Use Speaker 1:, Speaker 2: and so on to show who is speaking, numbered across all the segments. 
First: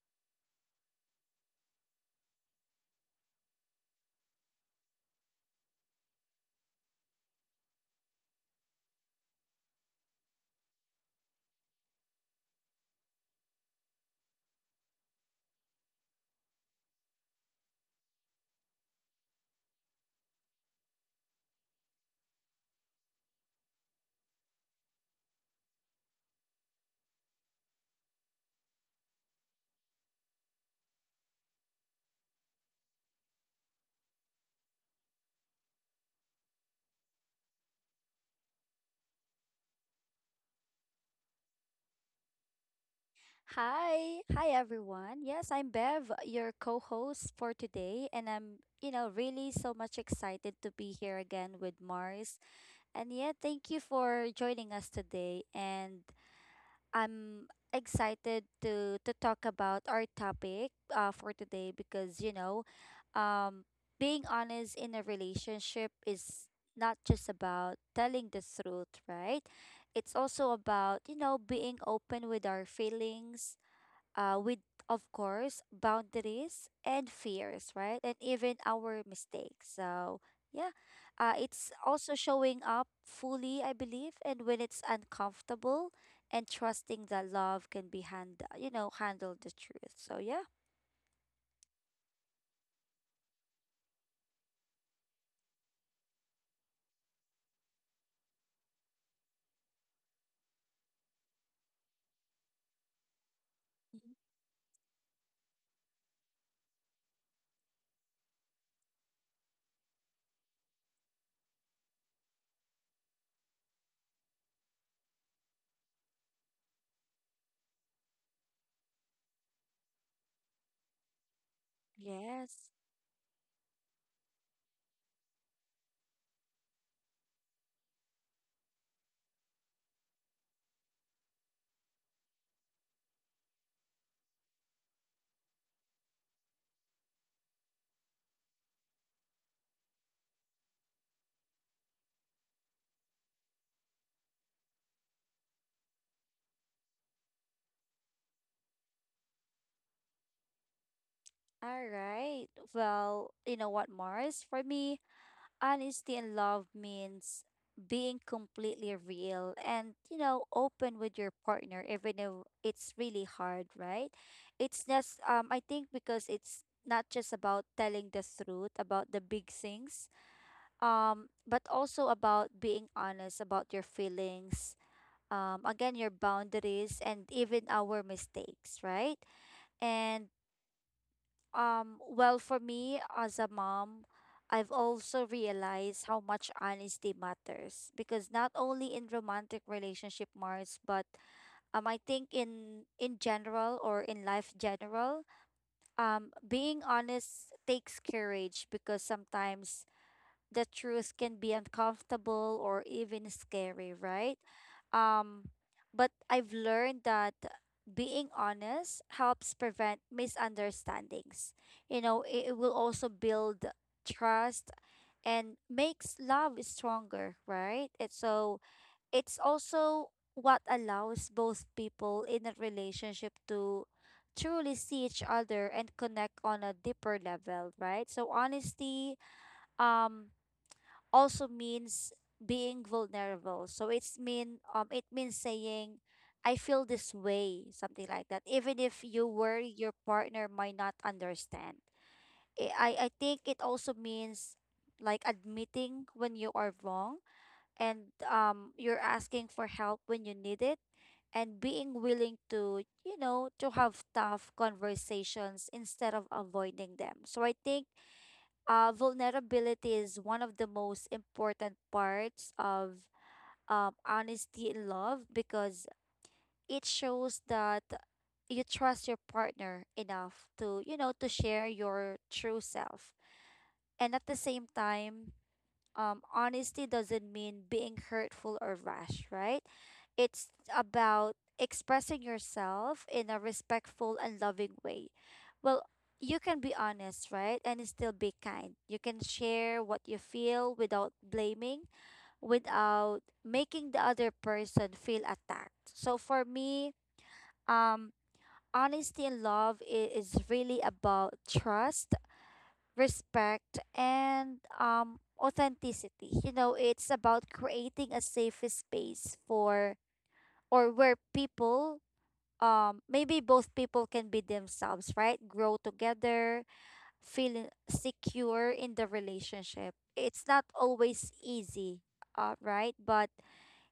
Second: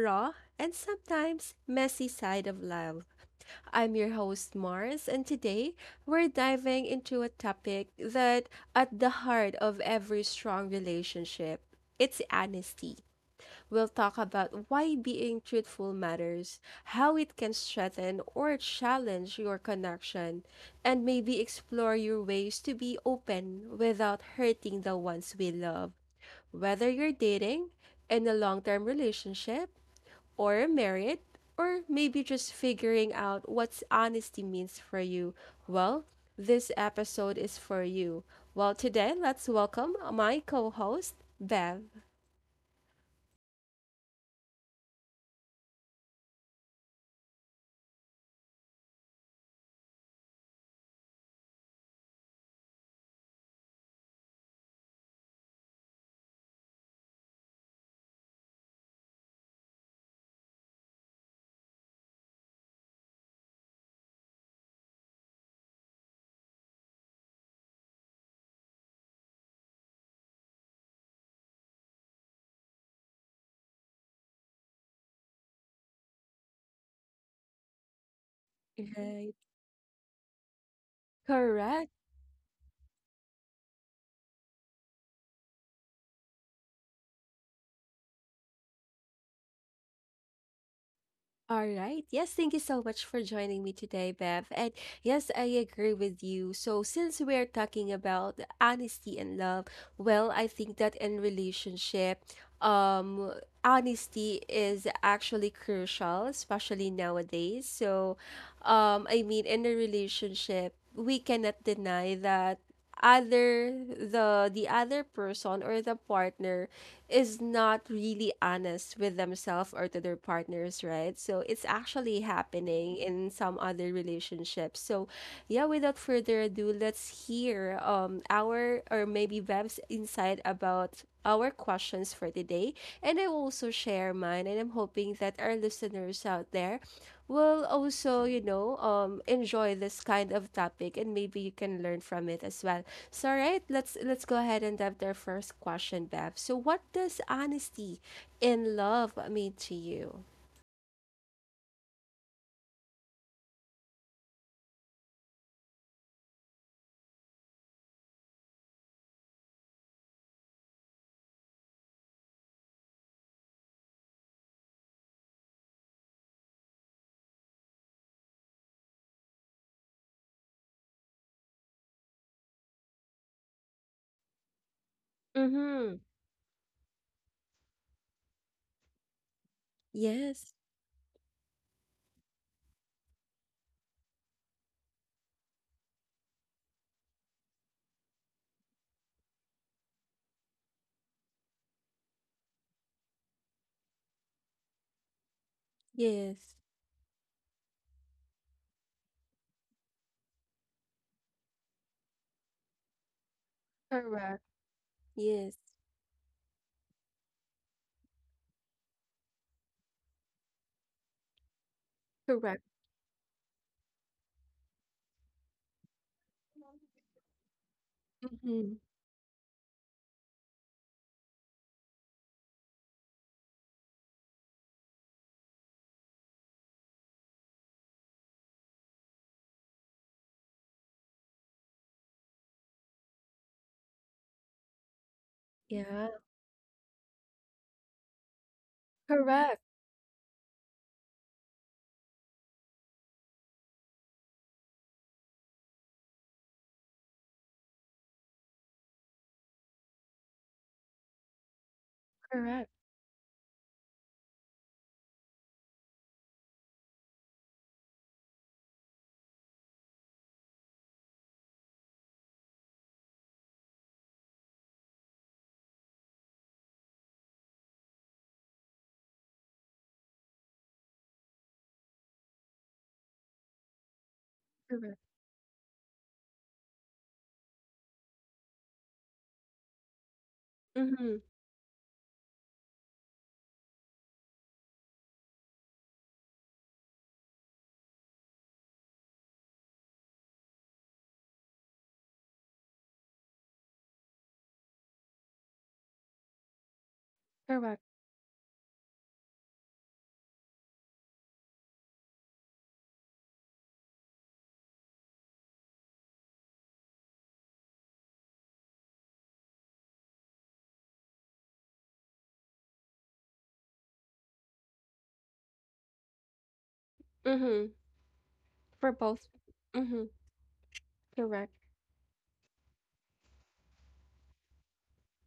Speaker 1: raw, and sometimes messy side of love. I'm your host, Mars, and today we're diving into a topic that at the heart of every strong relationship. It's honesty. We'll talk about why being truthful matters, how it can strengthen or challenge your connection, and maybe explore your ways to be open without hurting the ones we love. Whether you're dating, in a long term relationship, or married, or maybe just figuring out what honesty means for you, well, this episode is for you. Well, today, let's welcome my co host, Bev.
Speaker 2: Hi. Hi, everyone. Yes, I'm Bev, your co host for today. And I'm really so much excited to be here again with Mars. And yeah, thank you for joining us today. And I'm excited to talk about our topic for today because, um, being honest in a relationship is not just about telling the truth, right? It's also about, you know, being open with our feelings uh, with, of course, boundaries and fears, right? And even our
Speaker 1: Right.
Speaker 2: mistakes. So, yeah, it's
Speaker 1: Correct.
Speaker 2: also showing up fully, I believe, and when it's uncomfortable and trusting that love can be handle the truth. So, yeah.
Speaker 1: All right. Yes, thank you so much for joining me today, Bev. And yes, I agree with you. So, since we're talking about honesty and love, well, I think that in relationship, um,
Speaker 2: Mhm.
Speaker 1: honesty is actually crucial, especially nowadays. So, I mean, in a relationship, we cannot deny that other the other person or the partner is not really honest with themselves or to their partners, right? So it's actually
Speaker 2: Yes.
Speaker 1: happening in some other relationships. So yeah, without further ado, let's hear our, or maybe Bev's, insight about our questions for today, and I will also share mine. And I'm hoping that our listeners out there will also, you know, enjoy this kind of topic, and maybe you can learn from it as well. So, all right, let's go ahead and have their first question, Bev. So, what does honesty in love mean to you?
Speaker 2: All right. Well, you know what, Mars? For me, honesty in love means being completely real and, you know, open with your partner, even though it's really hard, right? It's just, I think because it's not just about telling the truth about the big things, but also about being honest about your feelings, again,
Speaker 1: Mm-hmm.
Speaker 2: your boundaries, and even our mistakes, right? And
Speaker 1: Yes.
Speaker 2: well, for me as a mom, I've also realized how much honesty matters because not only in romantic relationship, Mars, but I think in general or in life general,
Speaker 1: Yes.
Speaker 2: being honest takes courage because sometimes the truth can be uncomfortable or even scary, right?
Speaker 1: Correct.
Speaker 2: Um,
Speaker 1: Yes.
Speaker 2: but I've learned that being honest helps prevent misunderstandings. You know, it
Speaker 1: Correct.
Speaker 2: will also build trust and makes love stronger, right?
Speaker 1: Mm-hmm.
Speaker 2: It's also what allows both people in a relationship to truly see each other and connect on a deeper level, right? So honesty um also means being vulnerable. So it means saying
Speaker 1: Yeah.
Speaker 2: I feel this way, something like that. Even if you
Speaker 1: Correct.
Speaker 2: worry your partner might not understand. I think it also means like admitting when you are wrong and you're asking for help when you need it and being willing
Speaker 1: Correct.
Speaker 2: to to have tough conversations instead of avoiding them. So I think vulnerability is one of the most important parts of honesty in love because it shows that you trust your partner enough to to share your true self, and at the same
Speaker 1: Correct.
Speaker 2: time, honesty doesn't mean being hurtful or rash, right? It's
Speaker 1: Mm-hmm.
Speaker 2: about expressing yourself in a respectful and loving way. Well, you can be honest, right? And still be kind. You can share what you feel without blaming, without making the other person feel attacked. So for me,
Speaker 1: Correct.
Speaker 2: um, honesty and love is really about trust, respect, and authenticity. You know, it's about creating a safe space for or where people, maybe both people can be themselves, right? Grow together,
Speaker 1: Mm-hmm.
Speaker 2: feel
Speaker 1: For both.
Speaker 2: secure
Speaker 1: Mm-hmm.
Speaker 2: in the relationship.
Speaker 1: Correct.
Speaker 2: It's not always easy, right? But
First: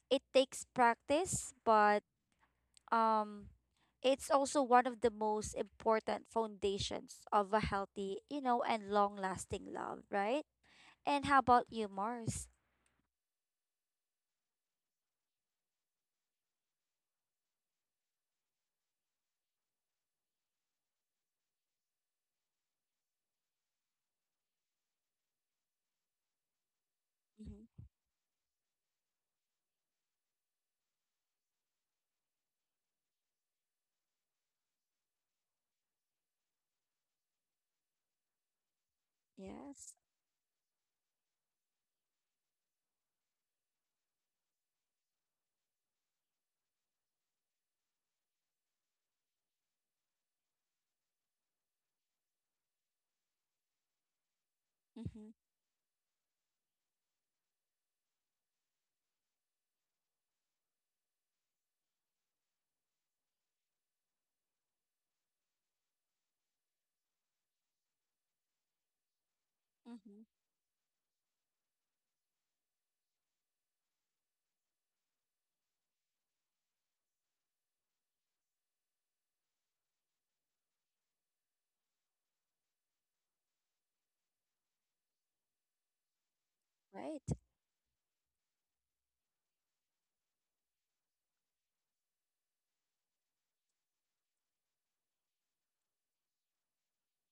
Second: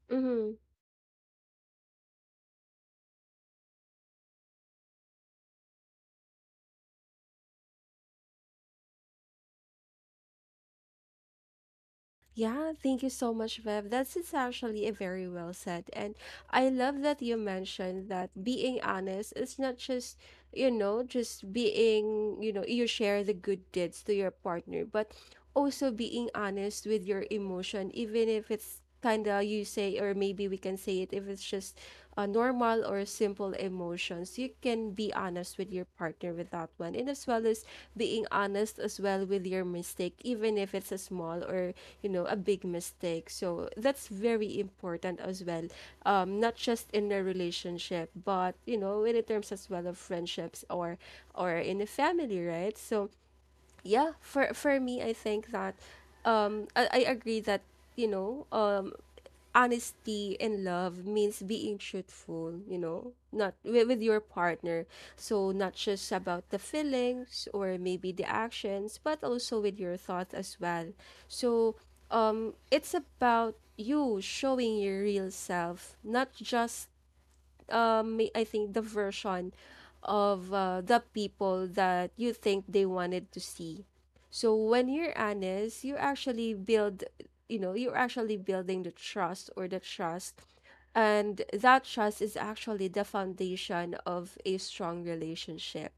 Speaker 2: it
Speaker 1: Mm-hmm.
Speaker 2: takes practice, but um, it's also one of the most important foundations of a healthy, you know, and long lasting love, right? And how about you, Mars?
Speaker 1: Yeah, thank you so much, Bev. That's is actually a very well said. And I love that you mentioned that being honest is not just, you know, just being, you know, you share the good deeds to your partner, but also being
Speaker 2: Mm-hmm.
Speaker 1: honest with your emotion, even if it's kind of you say, or maybe we can say it if it's just a normal or simple emotions. You can be honest with your partner with that one, and as well as being
Speaker 2: Yes.
Speaker 1: honest as well with your mistake, even if it's a small or you know a big mistake. So that's very important as well, not just in a relationship, but you know in terms as well of friendships, or in a family, right? So
Speaker 2: Mm-hmm.
Speaker 1: yeah, for me, I think that I agree that, you know, honesty in love means being truthful, you know, not with your partner. So not just about the feelings or maybe the
Speaker 2: Mm-hmm.
Speaker 1: actions, but also with your thoughts as well. So it's about you showing your real self, not just I think the version of the people that you think they wanted to see. So when you're honest,
Speaker 2: Right.
Speaker 1: you actually build, you know, you're actually building the trust, or the trust. And that trust is actually the foundation of a strong relationship.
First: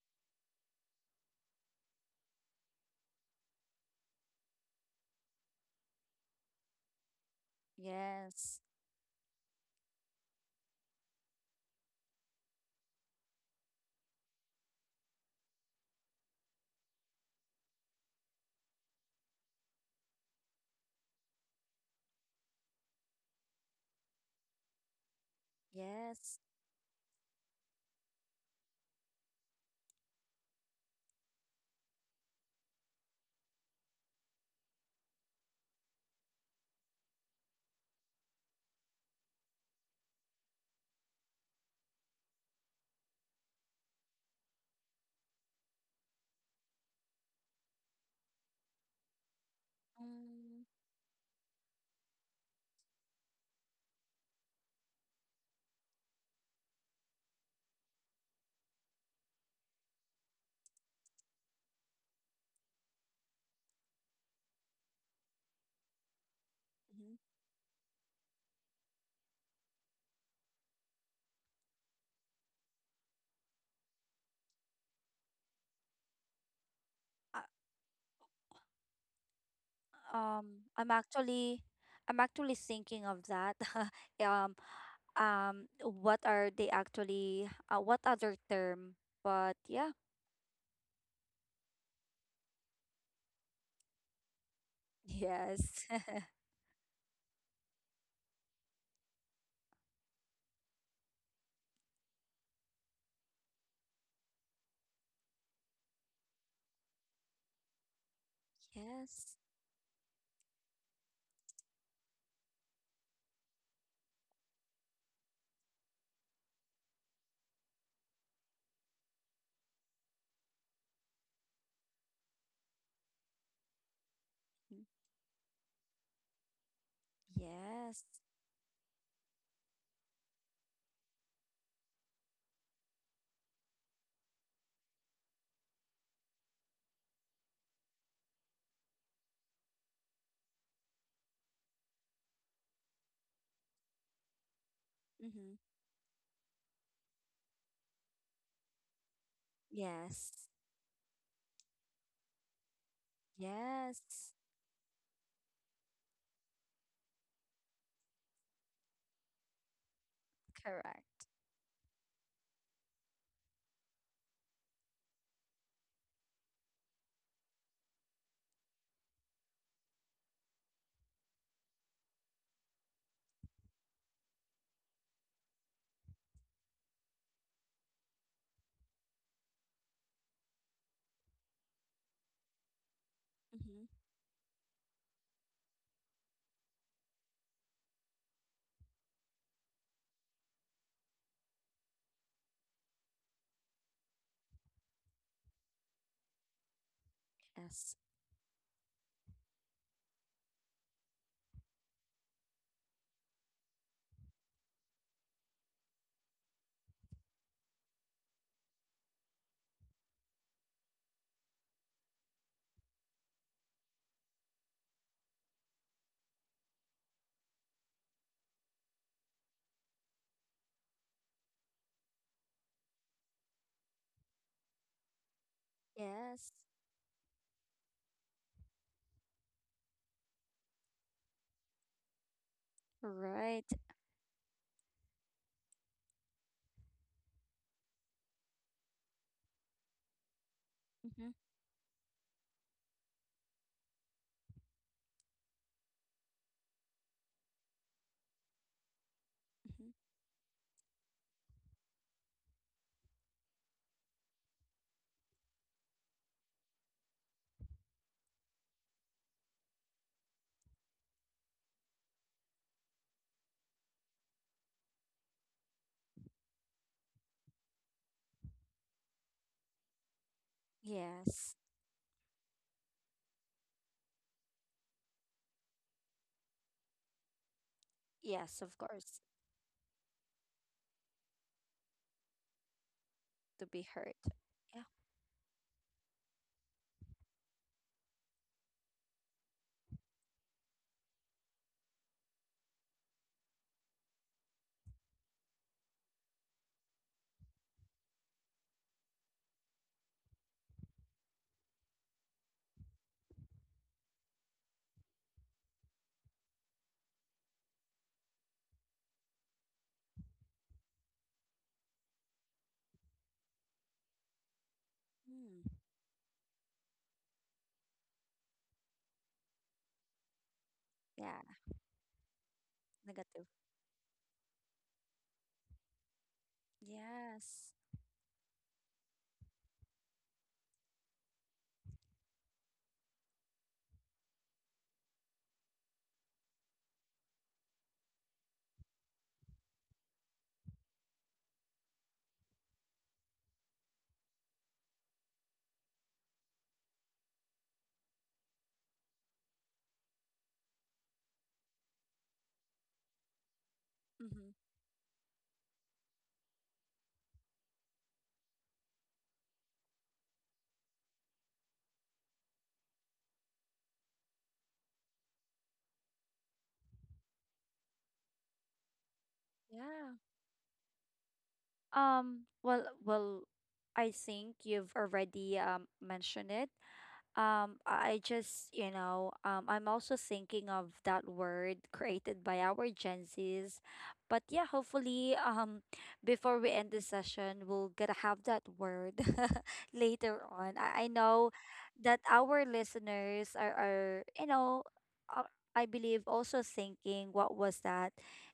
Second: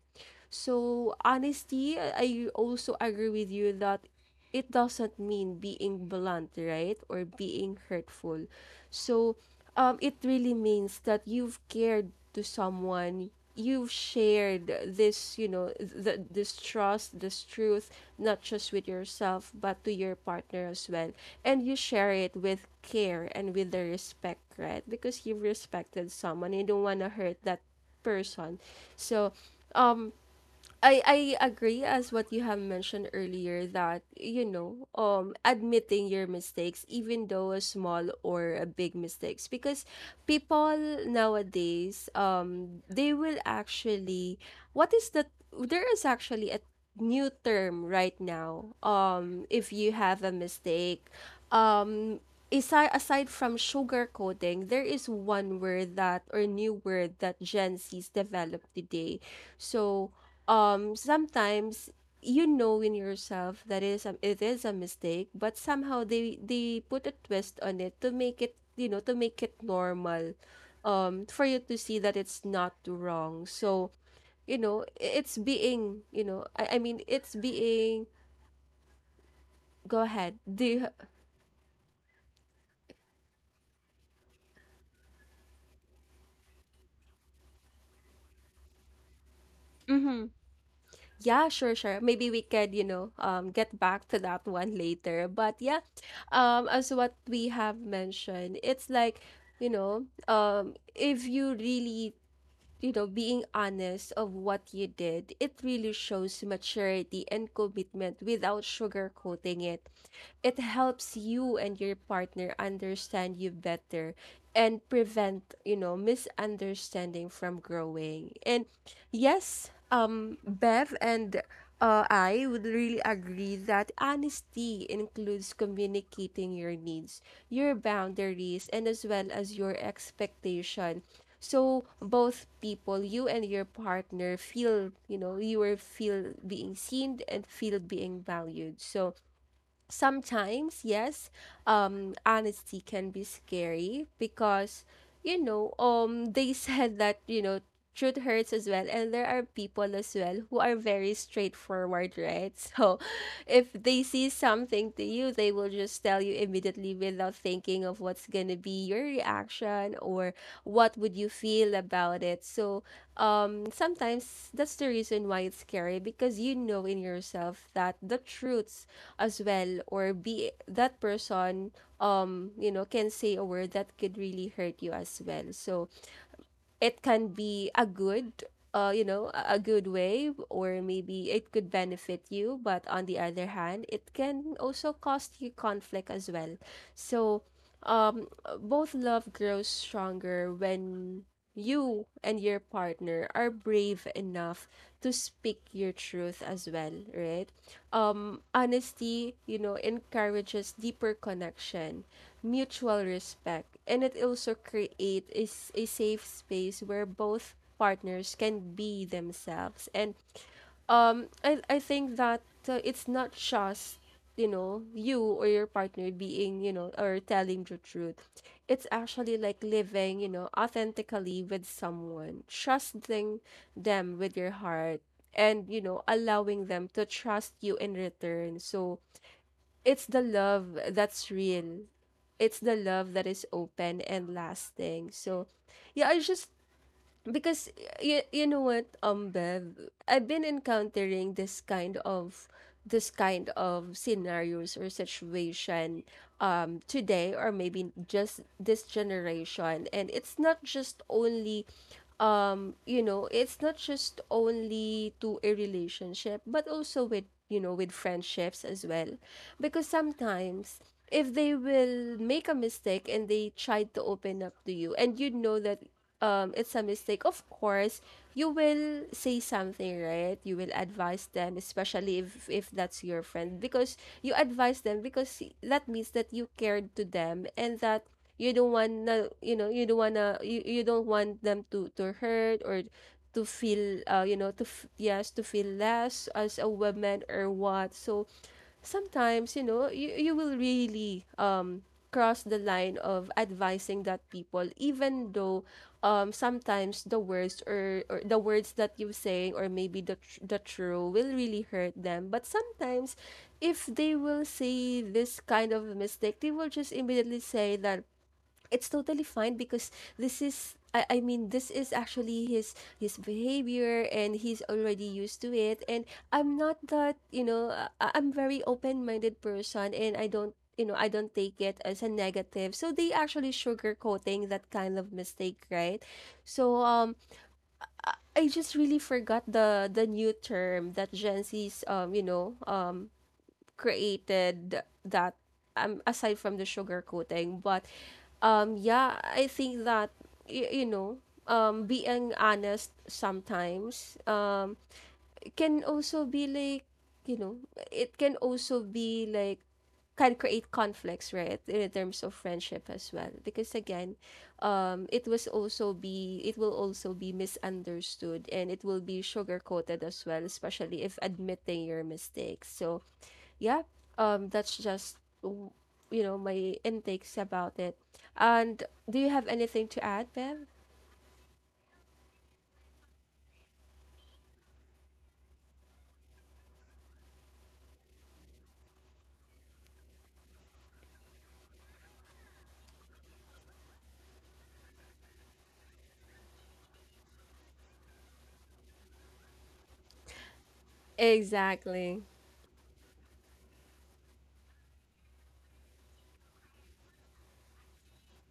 Speaker 1: So honesty, I also agree with you that it doesn't mean being blunt, right? Or being hurtful.
Speaker 2: Yes.
Speaker 1: So, it really means that you've cared to someone, you've shared this, you know, this trust, this truth, not just with yourself, but to your partner as well. And you share it with care and with the respect, right? Because you've respected
Speaker 2: Yes.
Speaker 1: someone, you don't want to hurt that person. So, um, I agree as what you have mentioned earlier, that you know admitting your mistakes, even though a small or a big mistakes. Because people nowadays they will actually, what is the, there is actually a new term right now, if you have a
Speaker 2: Mm-hmm.
Speaker 1: mistake, um Isa aside from sugarcoating, there is one word that, or new word, that Gen Z's developed today. So, sometimes you know in yourself that it is a mistake, but somehow they put a twist on it to make it, you know, to make it normal, for you to see that it's not wrong. So you know it's being, you know I mean it's
Speaker 2: I,
Speaker 1: being. Go ahead.
Speaker 2: um,
Speaker 1: Do
Speaker 2: I'm actually, I'm actually thinking of that. um, what are they actually? What other term? But yeah,
Speaker 1: you, yeah, sure, sure. Maybe we could, you know, get back to that one later. But yeah,
Speaker 2: yes,
Speaker 1: as what we have mentioned, it's like, you know, if you really, you know, being honest of what you did, it really shows maturity and commitment without
Speaker 2: yes.
Speaker 1: sugarcoating it. It helps you and your partner understand you better and prevent, you know, misunderstanding from growing. And yes, Bev, and I would really agree that
Speaker 2: Mhm.
Speaker 1: honesty includes communicating your needs, your
Speaker 2: Yes.
Speaker 1: boundaries, and as well as your expectation. So both people, you and your partner, feel, you know, you are feel being seen and feel being valued. So sometimes yes, honesty can be scary because you
Speaker 2: Mm-hmm.
Speaker 1: know they said that you know truth hurts as well, and there are people as
Speaker 2: Yes,
Speaker 1: well who are very straightforward, right? So if they see
Speaker 2: yes.
Speaker 1: something to you, they will just tell you immediately without thinking of what's gonna be your reaction, or what would
Speaker 2: Correct.
Speaker 1: you feel about it. So sometimes that's the reason why it's scary, because you know in yourself that the truths as well, or be that person, you know, can say a word that could really hurt you as well. So it can be a good you know a good way, or maybe it could benefit you, but on the other hand
Speaker 2: Mm-hmm.
Speaker 1: it can also cost you conflict as well. So um both love grows stronger when you and your partner are brave enough to speak your truth as well, right?
Speaker 2: Yes.
Speaker 1: Honesty, you know, encourages deeper connection, mutual respect, and it also creates a safe space where both partners can be themselves. And I think that it's not just you know you or your partner being, you know, or telling the truth. It's actually like living, you know, authentically with someone, trusting them with your heart, and you know
Speaker 2: Yes.
Speaker 1: allowing them to trust you in return. So it's the love that's real, it's the love that is
Speaker 2: Right.
Speaker 1: open and lasting. So yeah, I just, because you know what Bev, I've been
Speaker 2: Mm-hmm.
Speaker 1: encountering this kind of, this kind of scenarios or situation today, or maybe just this generation.
Speaker 2: Hmm.
Speaker 1: And it's not just only you know, it's not just only to a relationship, but also with, you know, with friendships as well. Because sometimes, if they will make a mistake and they try to open up to you, and you know that it's a mistake, of course you will say something, right? You will advise
Speaker 2: Yes.
Speaker 1: them, especially if that's your friend. Because you advise them because that means that you cared to them, and that you
Speaker 2: Yes,
Speaker 1: don't
Speaker 2: of
Speaker 1: want
Speaker 2: course.
Speaker 1: to you know, you don't want to, you don't want them to hurt, or to
Speaker 2: To be
Speaker 1: feel
Speaker 2: hurt.
Speaker 1: you know to
Speaker 2: Yeah.
Speaker 1: yes, to feel less as a woman or what. So sometimes you know you will really cross the line of advising that people, even though sometimes the words, or the words that you saying, or maybe the the true will really hurt them. But sometimes if they will see this kind of mistake, they will just immediately say that it's totally fine, because this is I mean this is actually his behavior and he's already used to
Speaker 2: Mm.
Speaker 1: it. And I'm not that, you know, I'm very open-minded person, and I don't you know I don't
Speaker 2: Yeah.
Speaker 1: take it as a negative. So they
Speaker 2: Negative.
Speaker 1: actually sugarcoating that kind of mistake, right? So
Speaker 2: Yes.
Speaker 1: I just really forgot the new term that Gen Z's you know created, that aside from the sugar coating. But yeah, I think that you know being honest sometimes, it can also be like, you know, it can also be like can create conflicts, right? In terms of friendship as well, because again
Speaker 2: Mm-hmm.
Speaker 1: it was also be, it will also be misunderstood, and it will be sugar coated as well, especially if admitting your mistakes. So yeah, that's just you know my intakes about it. And do you have anything to
Speaker 2: Yeah.
Speaker 1: add, Bev?
Speaker 2: Well, I think you've already mentioned it. I just, you know, I'm also thinking of that word created by our Gen Zs. But yeah, hopefully, before we end the session, we'll gonna have that word later on. I know that
Speaker 1: Exactly.
Speaker 2: our listeners are you know, uh, I believe also thinking what was that,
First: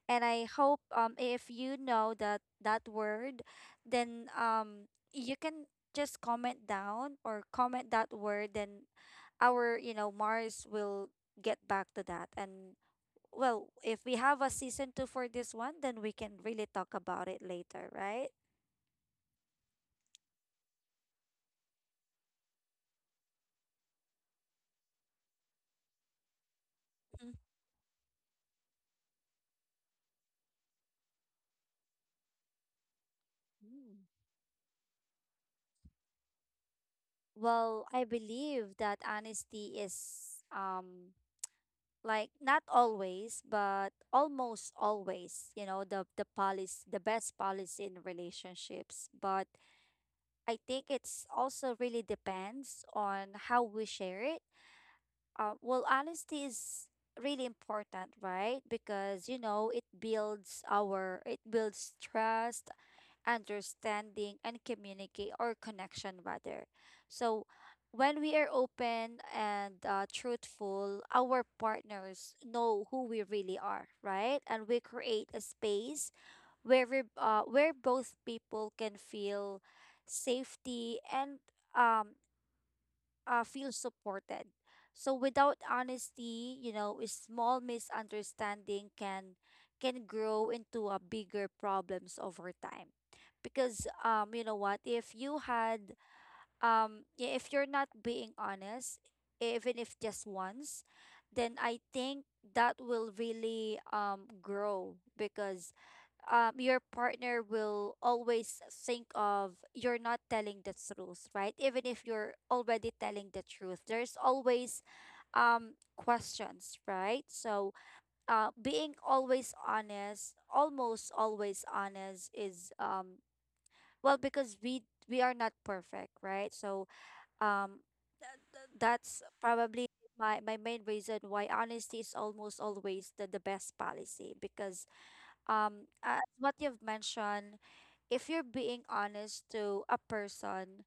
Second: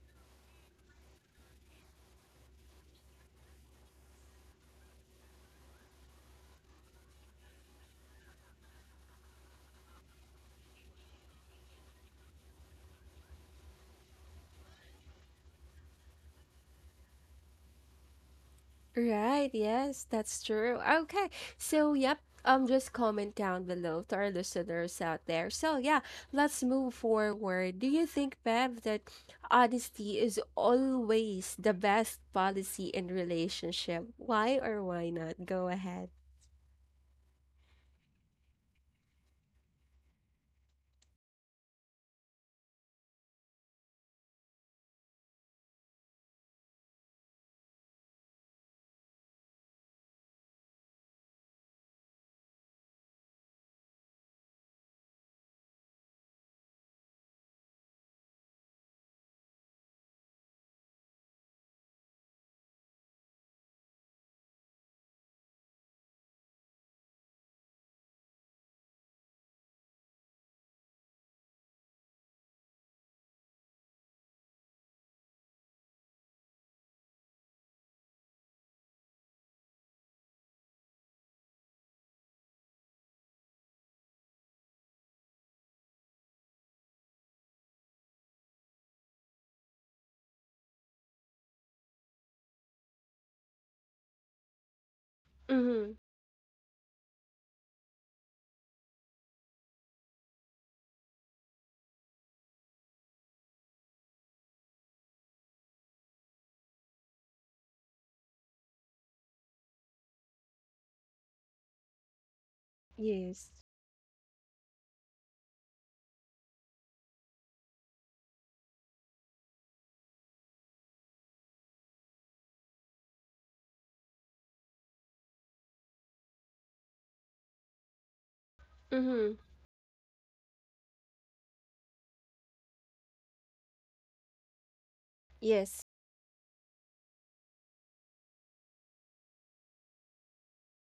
Speaker 2: and I hope if you know that that word, then you can just comment down or comment that word, then our, you know, Mars will get back to that. And well, if we have a season two for this one, then we can really talk about it later, right?
Speaker 1: Right, yes, that's true. Okay. So, yep, just comment down below to our listeners out there. So, yeah, let's move
Speaker 2: Mm.
Speaker 1: forward. Do you think, Bev, that honesty is always the best policy in
Speaker 2: Mm.
Speaker 1: relationship? Why or why not? Go ahead.
Speaker 2: Well, I believe that honesty is like not always, but almost always, you know, the policy, the best policy in relationships. But I think it's also really depends on how we share it. Well, honesty is really important, right? Because you know it builds trust, understanding, and communicate or connection rather. So when we are open and truthful, our partners know who we really are, right? And we create a space where we, where both people can feel safety and um feel supported. So without honesty, you know, a small misunderstanding can grow into a bigger problems over time. Because you know what, if you had
Speaker 1: Mhm.
Speaker 2: yeah, if you're not being honest, even if just once, then I think that will really grow because your partner will always think of you're not telling the truth, right? Even if you're already telling the
Speaker 1: Yes.
Speaker 2: truth, there's always questions, right? So being always honest, almost always honest is well because we are not perfect, right? So um, that's
Speaker 1: Mhm.
Speaker 2: probably my, my main reason why honesty is almost always the best policy because
Speaker 1: Yes.
Speaker 2: as what you've mentioned, if you're being honest to a person,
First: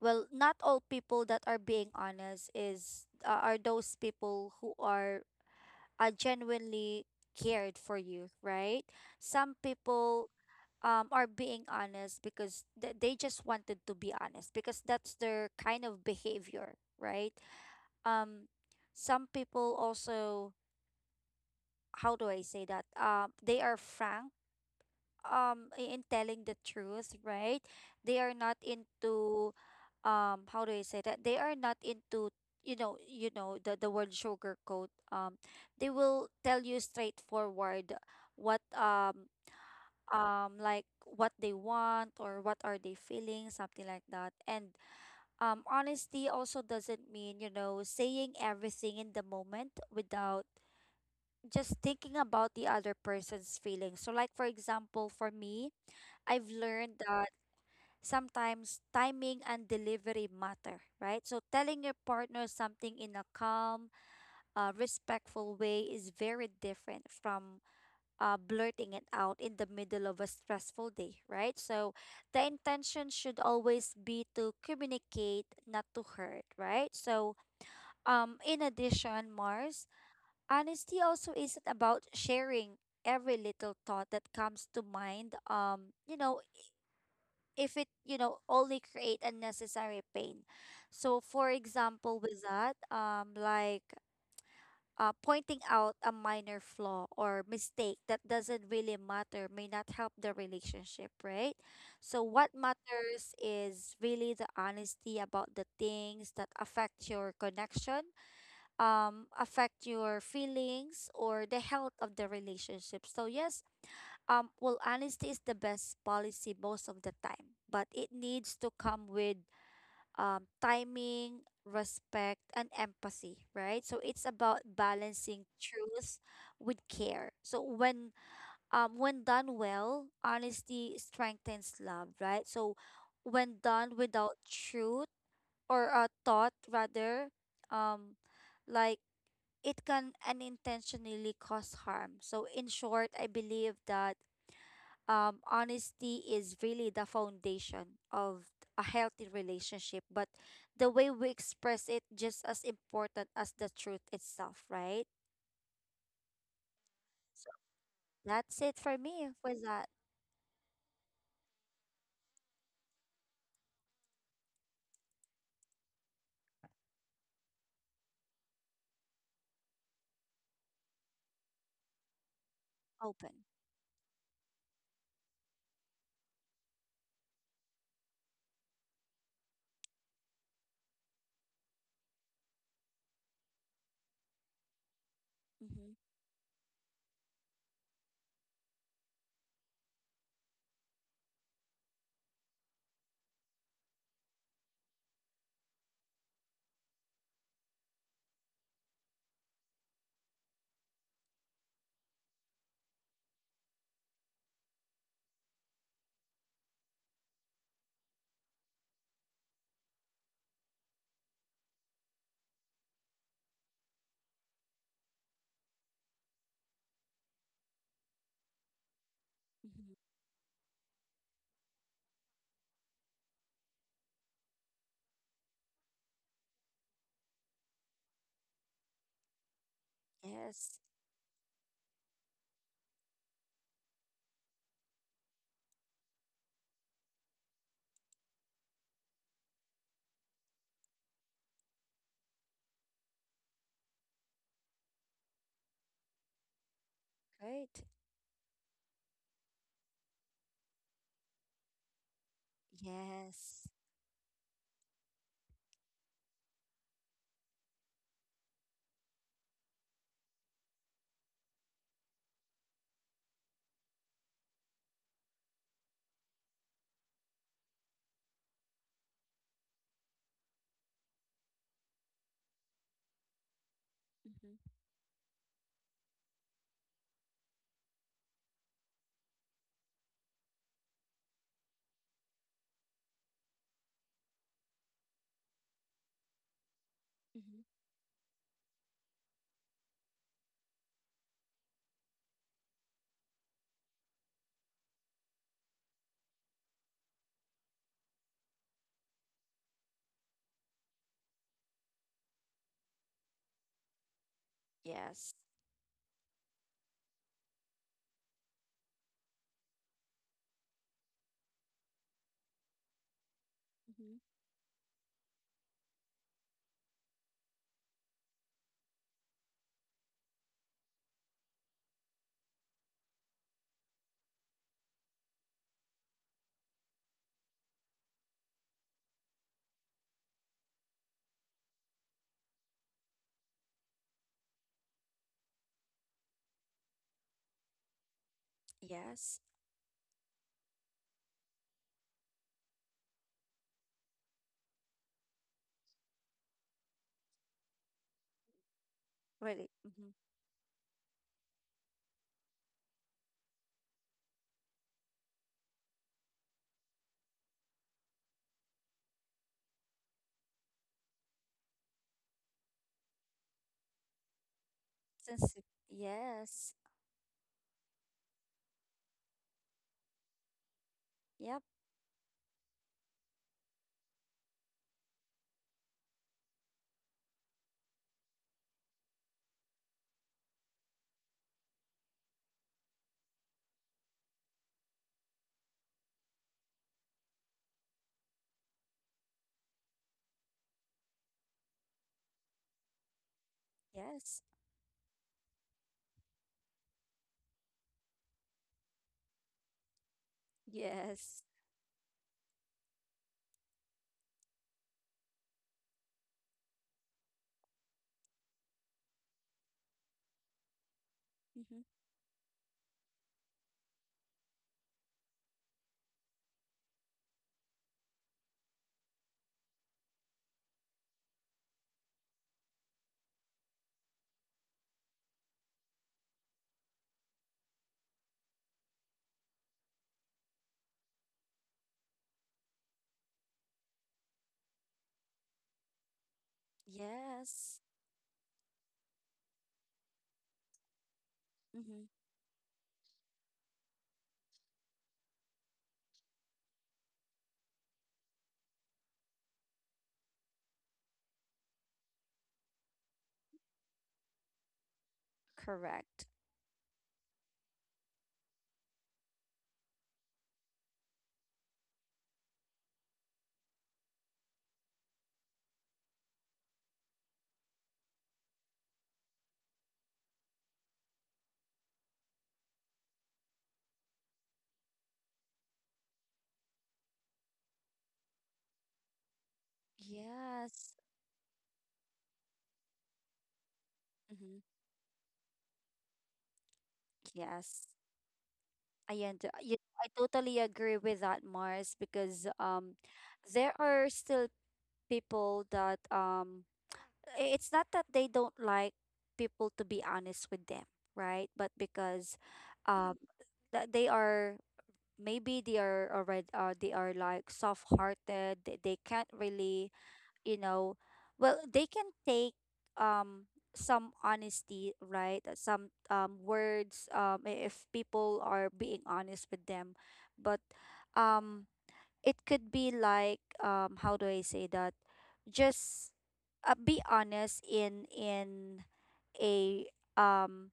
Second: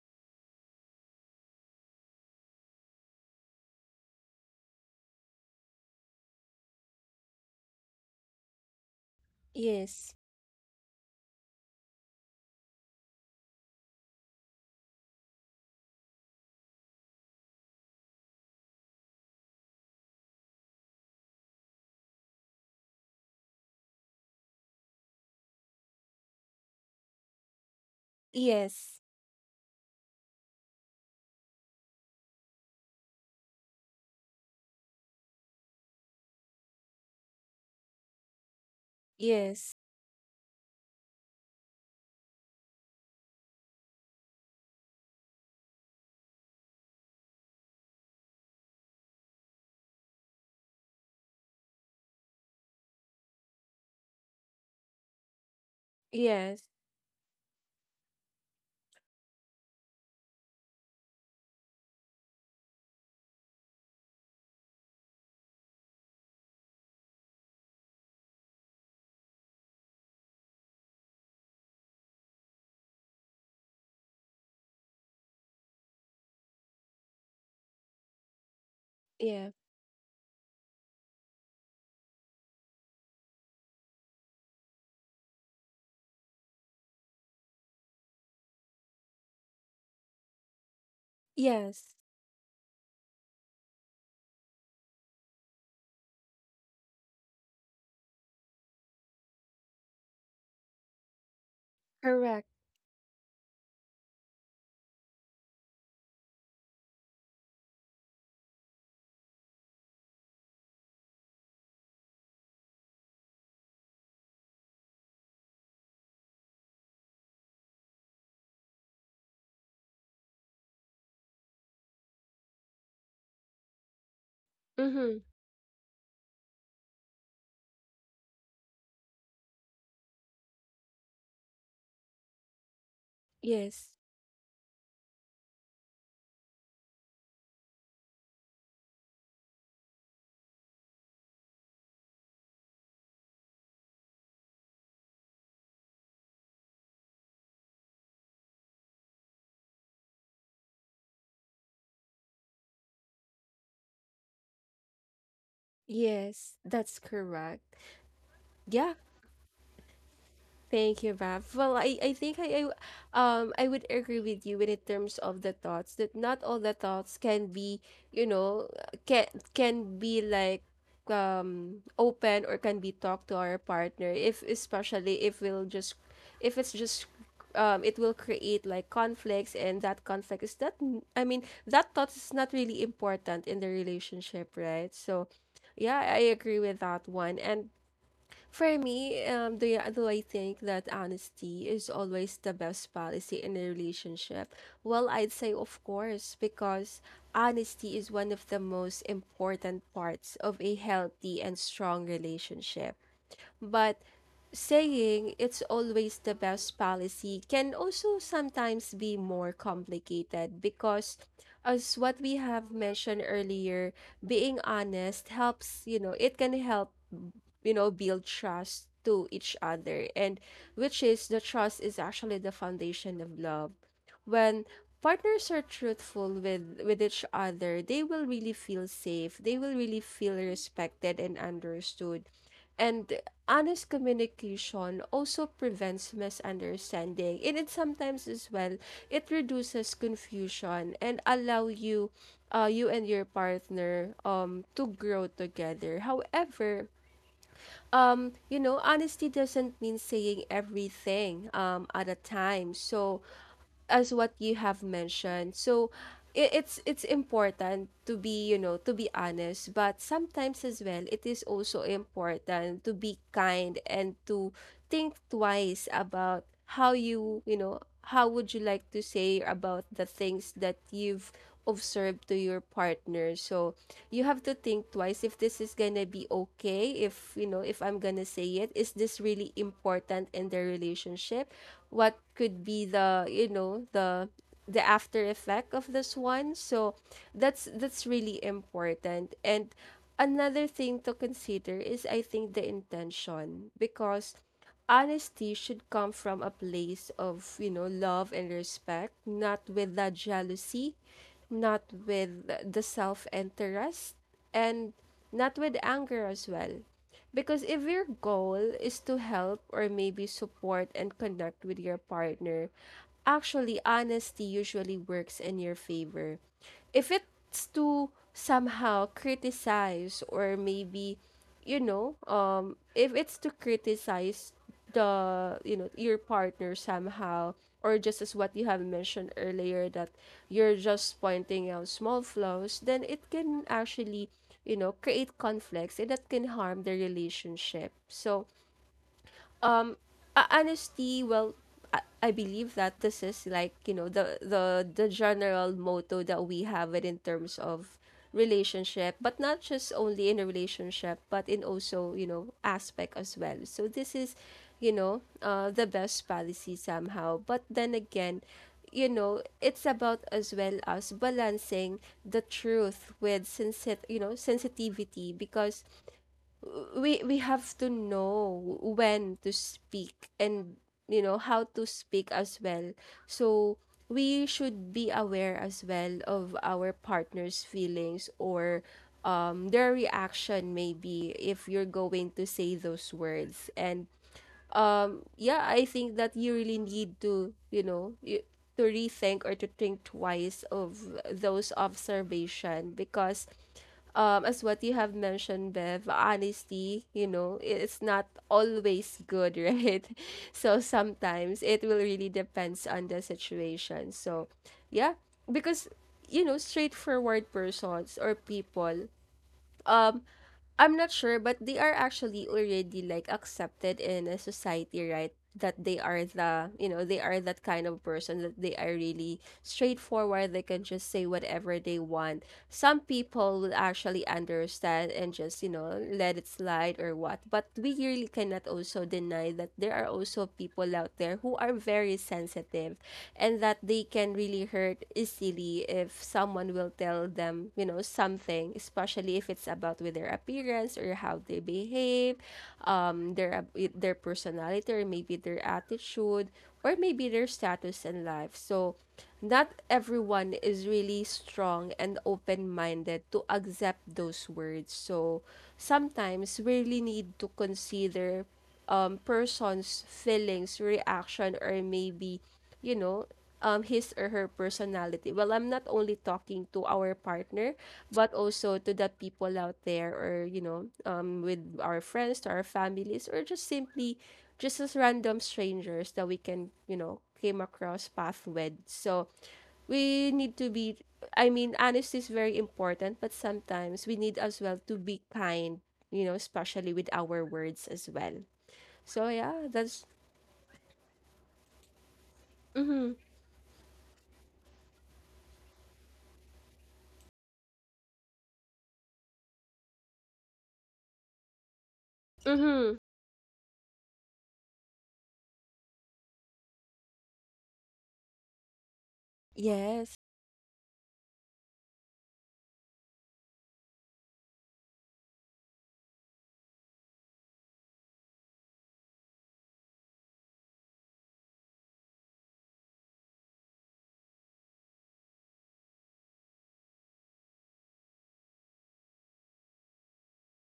Speaker 2: well not all people that are being honest is are those people who are genuinely cared for you, right? Some
Speaker 1: Yes.
Speaker 2: people are being honest because they just wanted to be honest because that's their kind of behavior, right? um some people also, how do I say that, they are frank, in telling the truth, right? They are not
Speaker 1: Yes.
Speaker 2: into how do I say that? They are not into you know the word sugarcoat. They will tell you straightforward what
Speaker 1: Yes.
Speaker 2: like what they want or what are they feeling something like that. And honesty also doesn't mean you know saying everything in the moment without just thinking about the other person's feelings, so like for example for me I've
Speaker 1: Yes.
Speaker 2: learned that sometimes timing and delivery matter, right? So telling your partner something in a calm, respectful way is very different from blurting it out in the middle of a stressful day, right? So the intention should always be to communicate, not to hurt, right? So in addition,
Speaker 1: Yeah.
Speaker 2: Mars, honesty also isn't about sharing every little thought that comes to mind, you know, if it you know only create unnecessary pain. So for
Speaker 1: Yes.
Speaker 2: example with that, pointing out a minor flaw or mistake that doesn't really matter may not help the relationship, right? So
Speaker 1: Correct.
Speaker 2: what matters is really the honesty about the things that affect your connection, affect your feelings or the health of the relationship. So yes, well, honesty is the best policy most of the time, but it needs to come with timing, respect, and empathy, right? So it's about
Speaker 1: Mm-hmm.
Speaker 2: balancing truth with care. So when done well, honesty strengthens love, right? So when
Speaker 1: Yes.
Speaker 2: done without truth or a thought, rather, um, like it can unintentionally cause harm. So in short, I believe that honesty is really the foundation of a healthy relationship, but the way we express it just as important as the truth itself, right?
Speaker 1: Yes. That's
Speaker 2: So
Speaker 1: correct.
Speaker 2: that's it
Speaker 1: Yeah.
Speaker 2: for me with that.
Speaker 1: Thank you, Bev. Well, I think I I would agree with you in terms of the thoughts that not all the thoughts can be, you know, can can be like open or can be talked
Speaker 2: Open.
Speaker 1: to our partner if especially if we'll just if it's just it will create like conflicts and that conflict is that I mean that thought is not really important in the relationship, right? So
Speaker 2: Mm-hmm.
Speaker 1: yeah, I agree with that one. And for me, do I think that honesty is always the best policy in a relationship? Well, I'd say, of course, because honesty is one of the most important parts of a healthy and strong relationship. But saying it's always the best policy can also sometimes be more complicated because, as what we have mentioned earlier, being honest helps, you know, it can help, you know, build trust to each
Speaker 2: Mm-hmm.
Speaker 1: other, and which is the trust is actually the foundation of love. When partners are truthful with each other, they will really feel safe. They will really feel
Speaker 2: Yes,
Speaker 1: respected and understood. And honest communication also prevents misunderstanding. And it sometimes as well, it reduces confusion and allow you and your partner to grow together. However,
Speaker 2: great.
Speaker 1: you know, honesty doesn't mean saying everything at a time. So,
Speaker 2: Yes.
Speaker 1: as what you have mentioned, so it's important to be, you know, to be honest, but sometimes as well, it is also important to be kind and to think twice about how how would you like to say about the things that you've of serve to your partner. So you have to
Speaker 2: Mm-hmm.
Speaker 1: think twice if this is gonna be okay, if you know, if I'm gonna say it, is this really important in their relationship? What could be the, you know, the after effect of this one? So
Speaker 2: Mm-hmm.
Speaker 1: that's really important. And another thing to consider is I think the intention, because honesty should come from a place of, you know, love and respect, not with that jealousy, not with the self interest, and
Speaker 2: Yes.
Speaker 1: not with anger as well, because if your goal is to help or maybe support and connect with your partner, actually
Speaker 2: Mm-hmm.
Speaker 1: honesty usually works in your favor. If it's to somehow criticize or maybe, if it's to criticize the, you know, your partner somehow, or just as what you have mentioned earlier, that you're just pointing out small flaws, then it can actually, you know, create conflicts and that can harm the relationship. So,
Speaker 2: Yes.
Speaker 1: um honesty, well, I believe that this is like, you know, the general motto that we have it in terms of relationship, but not
Speaker 2: Really.
Speaker 1: just
Speaker 2: Mm-hmm.
Speaker 1: only in a relationship but in also, you know, aspect as well. So this is, you know, the best policy somehow, but then again, you know, it's about as well as balancing the truth with sensit you know sensitivity,
Speaker 2: Sensitive.
Speaker 1: because
Speaker 2: Yes.
Speaker 1: we have to know when to speak, and you know
Speaker 2: Yep.
Speaker 1: how to speak as well. So we should be aware as well of our partner's feelings or their reaction maybe if you're going to say those words. And yeah, I think that you really need to, to rethink or to think twice of those observation, because
Speaker 2: Yes.
Speaker 1: as what you have mentioned, Bev, honesty, you know, it's not always good, right? So
Speaker 2: Yes.
Speaker 1: sometimes it will really depends on the situation. So, yeah, because, you know, straightforward persons or people, um, I'm not sure, but they
Speaker 2: Mm-hmm.
Speaker 1: are actually already like accepted in a society, right? That they are the, you know, they are that kind of person that they are really straightforward. They can just say whatever they want. Some people will actually understand and just, you know, let it slide or what. But we really cannot also deny that there are also people out there who are very sensitive, and that they can really hurt easily if someone will tell them,
Speaker 2: Yes.
Speaker 1: you know, something, especially if it's about with their appearance or how they
Speaker 2: Mm-hmm.
Speaker 1: behave, their personality or maybe their attitude or maybe their status in life. So not everyone is really strong and open-minded to accept those words. So
Speaker 2: Correct.
Speaker 1: sometimes we really need to consider, person's feelings, reaction, or maybe, you know, his or her personality. Well, I'm not only talking to our partner, but also to the people out there, or you know, with our friends, to our families, or just simply, just as random strangers that we can, you know, came across path with. So we need to
Speaker 2: Yes.
Speaker 1: be, I mean, honesty is very important, but sometimes we need as
Speaker 2: Mm-hmm.
Speaker 1: well to be kind, you know, especially with our words
Speaker 2: Yes.
Speaker 1: as well. So yeah,
Speaker 2: You,
Speaker 1: that's...
Speaker 2: I totally agree with that, Mars, because
Speaker 1: Mhm.
Speaker 2: there are still people that it's not that they don't like people to be honest with them, right? But because
Speaker 1: Mhm.
Speaker 2: um, that they are maybe they are already they are like soft-hearted, they can't really
Speaker 1: Yes.
Speaker 2: you know well they can take um some honesty, right? Some words if people are being honest with them, but um it could be like, um, how do I say that, just be honest in a um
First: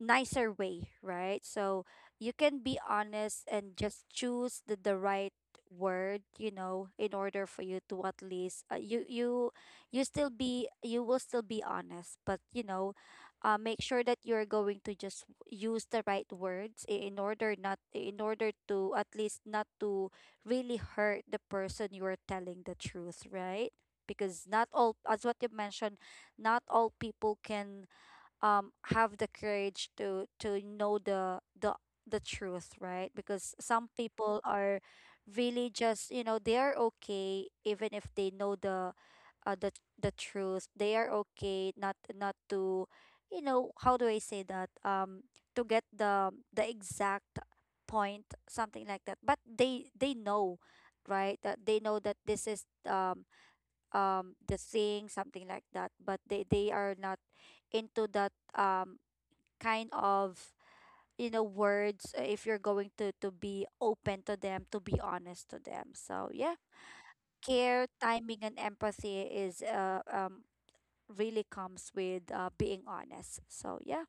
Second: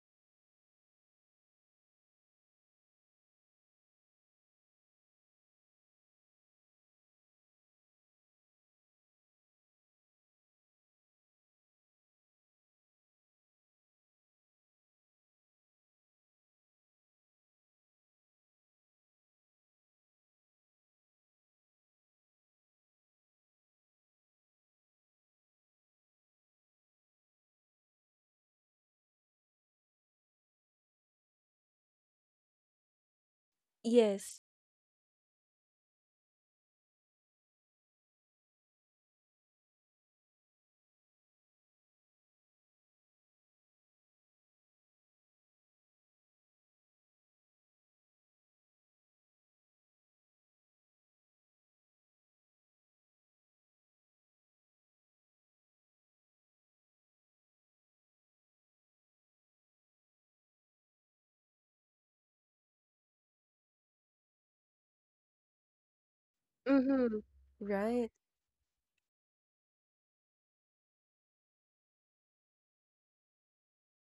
Speaker 2: nicer way, right? So you can be honest and just choose the right word, you know, in order for you to at least you still be you will still be honest, but you know, make sure that you're going to just use the right words in order not in order to at least not to really hurt the person you are telling the truth, right? Because not all, as what you mentioned, not all people can have the courage to know the truth, right? Because some
Speaker 1: Yes.
Speaker 2: people are really just, you know, they are okay even if they know the uh, the the truth. They are okay not to, you know, how do I say that, to get the exact point, something like that, but they know, right? That they know that this is the sing, something like that, but they are not into that kind of, you know, words. If you're going to be open to them, to be honest to them. So yeah.
Speaker 1: Mhm.
Speaker 2: Care,
Speaker 1: Right.
Speaker 2: timing, and empathy is, really comes with, being honest. So yeah.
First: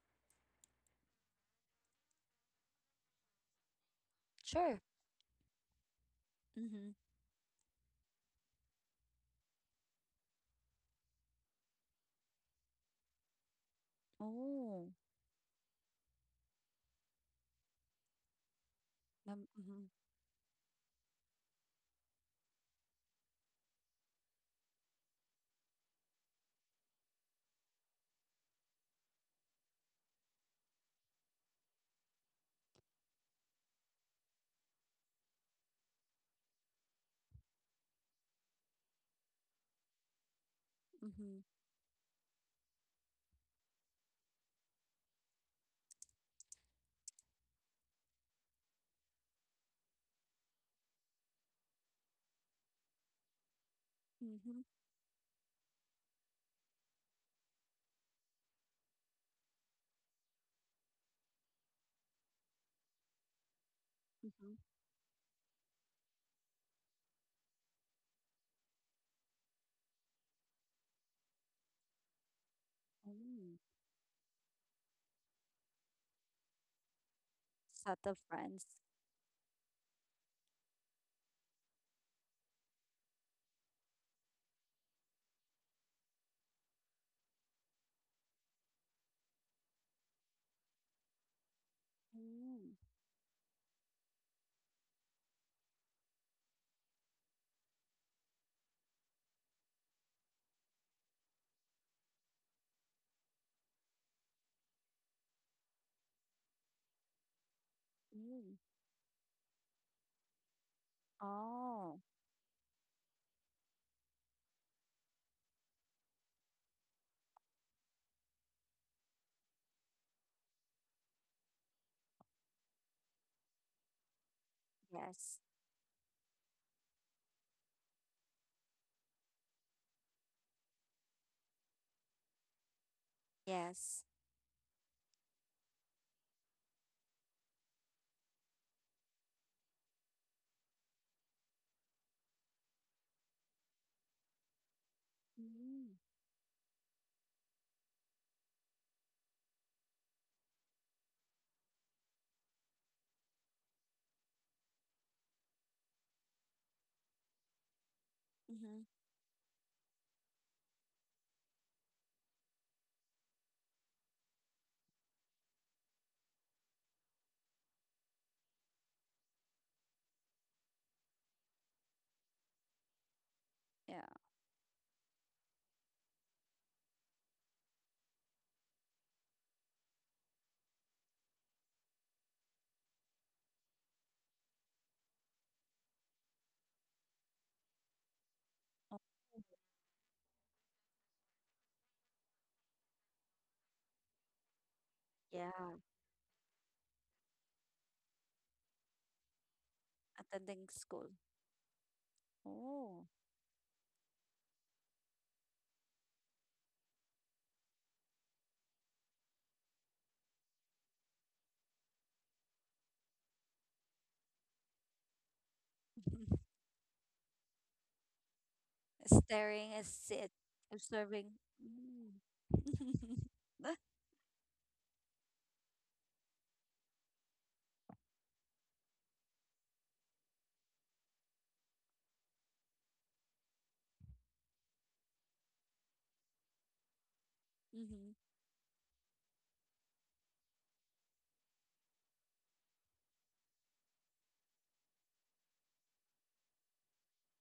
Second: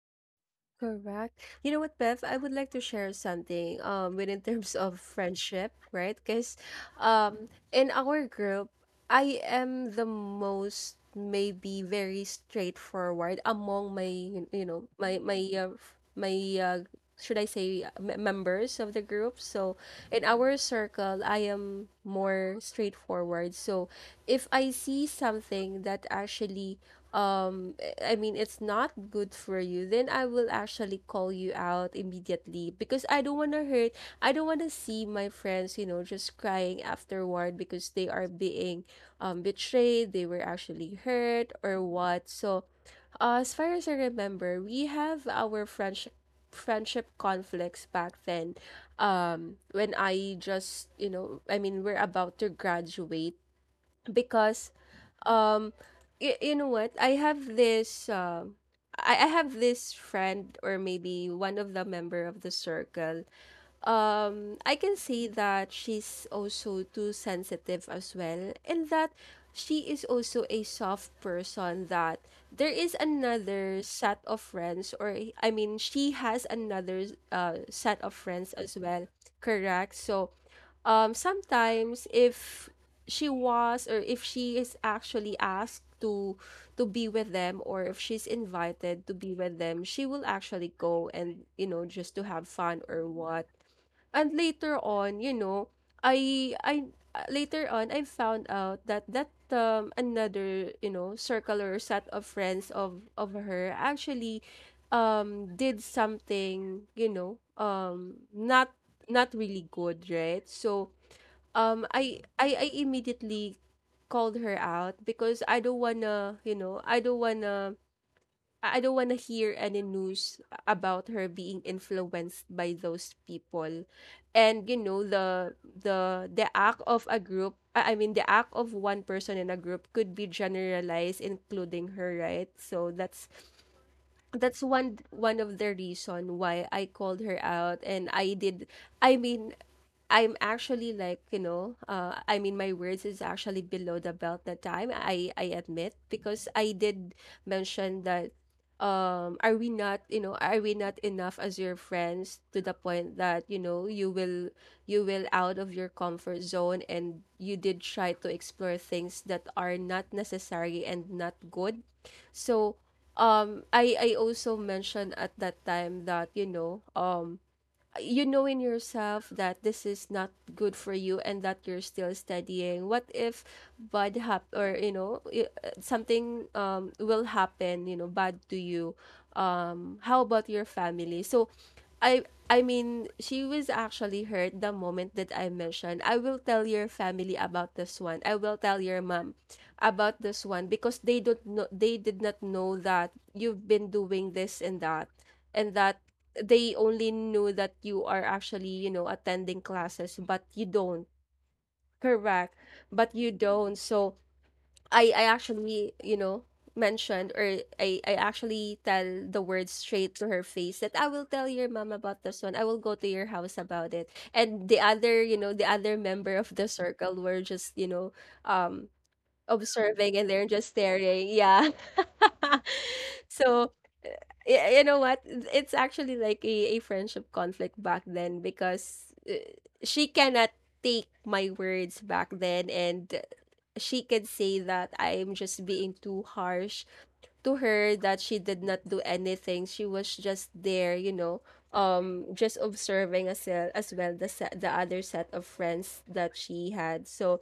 Speaker 1: Correct. You know what, Bev? I would like to share something within terms
Speaker 2: Sure.
Speaker 1: of friendship, right? Because
Speaker 2: Mm-hmm.
Speaker 1: in our group, I am the most maybe very straightforward among my you know
Speaker 2: Oh.
Speaker 1: my my f- my uh, should I say, members of the group. So
Speaker 2: Mm-hmm.
Speaker 1: in our circle, I am more straightforward. So if I see something that actually, um, I mean, it's not good for you, then I will actually call you out immediately because I don't want to hurt. I don't want to see my friends, you know, just crying afterward because they are being, betrayed, they were actually
Speaker 2: Mm-hmm.
Speaker 1: hurt or what. So as far as I remember, we have our friendship conflicts back then. When I just, you know, I mean, we're about to graduate,
Speaker 2: Mm-hmm.
Speaker 1: because um, you know what? I have this friend or maybe one of the member of the circle,
Speaker 2: Mm-hmm.
Speaker 1: I can say that she's also too sensitive as well, and that she is also a soft person, that there is
Speaker 2: Mm.
Speaker 1: another set of friends, or I mean she has another
Speaker 2: Set
Speaker 1: set of
Speaker 2: of
Speaker 1: friends
Speaker 2: friends.
Speaker 1: as well. Correct. So sometimes if she was, or if she is actually asked to be with them, or if she's invited to be with them, she will actually go and, you know, just to have
Speaker 2: Mm.
Speaker 1: fun or what. And later on, you know, I later on I found out that another, you know, circular set of friends of her actually did something, you know,
Speaker 2: Mm.
Speaker 1: not not really good, right? So
Speaker 2: Oh,
Speaker 1: I immediately called her out because I don't wanna, you know, I don't want to hear any news about her being influenced by those people. And you know
Speaker 2: yes.
Speaker 1: the act of a group, I mean the act of one person in a group could be generalized including her, right? So that's
Speaker 2: Yes.
Speaker 1: one of the reason why I called her out. And I did, I mean, I'm actually like, you know, I mean, my words is actually below the belt that time. I
Speaker 2: Mm.
Speaker 1: admit, because I did mention that. Are we not, you know, are we not enough as your friends to the point that, you know, you will out of your comfort zone, and you did try to explore
Speaker 2: Mm-hmm.
Speaker 1: things that are not necessary and not good. So, I also mentioned at that time that, you know in yourself that this is not good for you, and that you're still studying. What if
Speaker 2: Yeah.
Speaker 1: bad hap or you know something will happen, you know, bad to you, how about your family? So i I mean she was actually hurt the moment that I mentioned I will tell your family about this one, I will tell
Speaker 2: Oh,
Speaker 1: your mom about this one, because they don't know, they did not know that you've been doing this, and that,
Speaker 2: yeah.
Speaker 1: and that they only knew that you are actually, you know, attending classes, but you
Speaker 2: Attending
Speaker 1: don't.
Speaker 2: school.
Speaker 1: Correct.
Speaker 2: Oh.
Speaker 1: But you don't. So I actually, you know, mentioned, or I actually tell the words straight to her face that I will tell your mom about this one. I will go to your house about it. And the other, you know, the other member of the circle were just, you know, um
Speaker 2: Staring as
Speaker 1: observing, and
Speaker 2: sit,
Speaker 1: they're just
Speaker 2: observing.
Speaker 1: staring, yeah.
Speaker 2: Mm.
Speaker 1: So, y you know what? It's actually like a friendship conflict back then, because, she cannot take my words back then, and she could say that I'm just being too harsh to her,
Speaker 2: Mm-hmm.
Speaker 1: that she did not do anything. She was just there, you know, just observing as well the the other set of friends that she had. So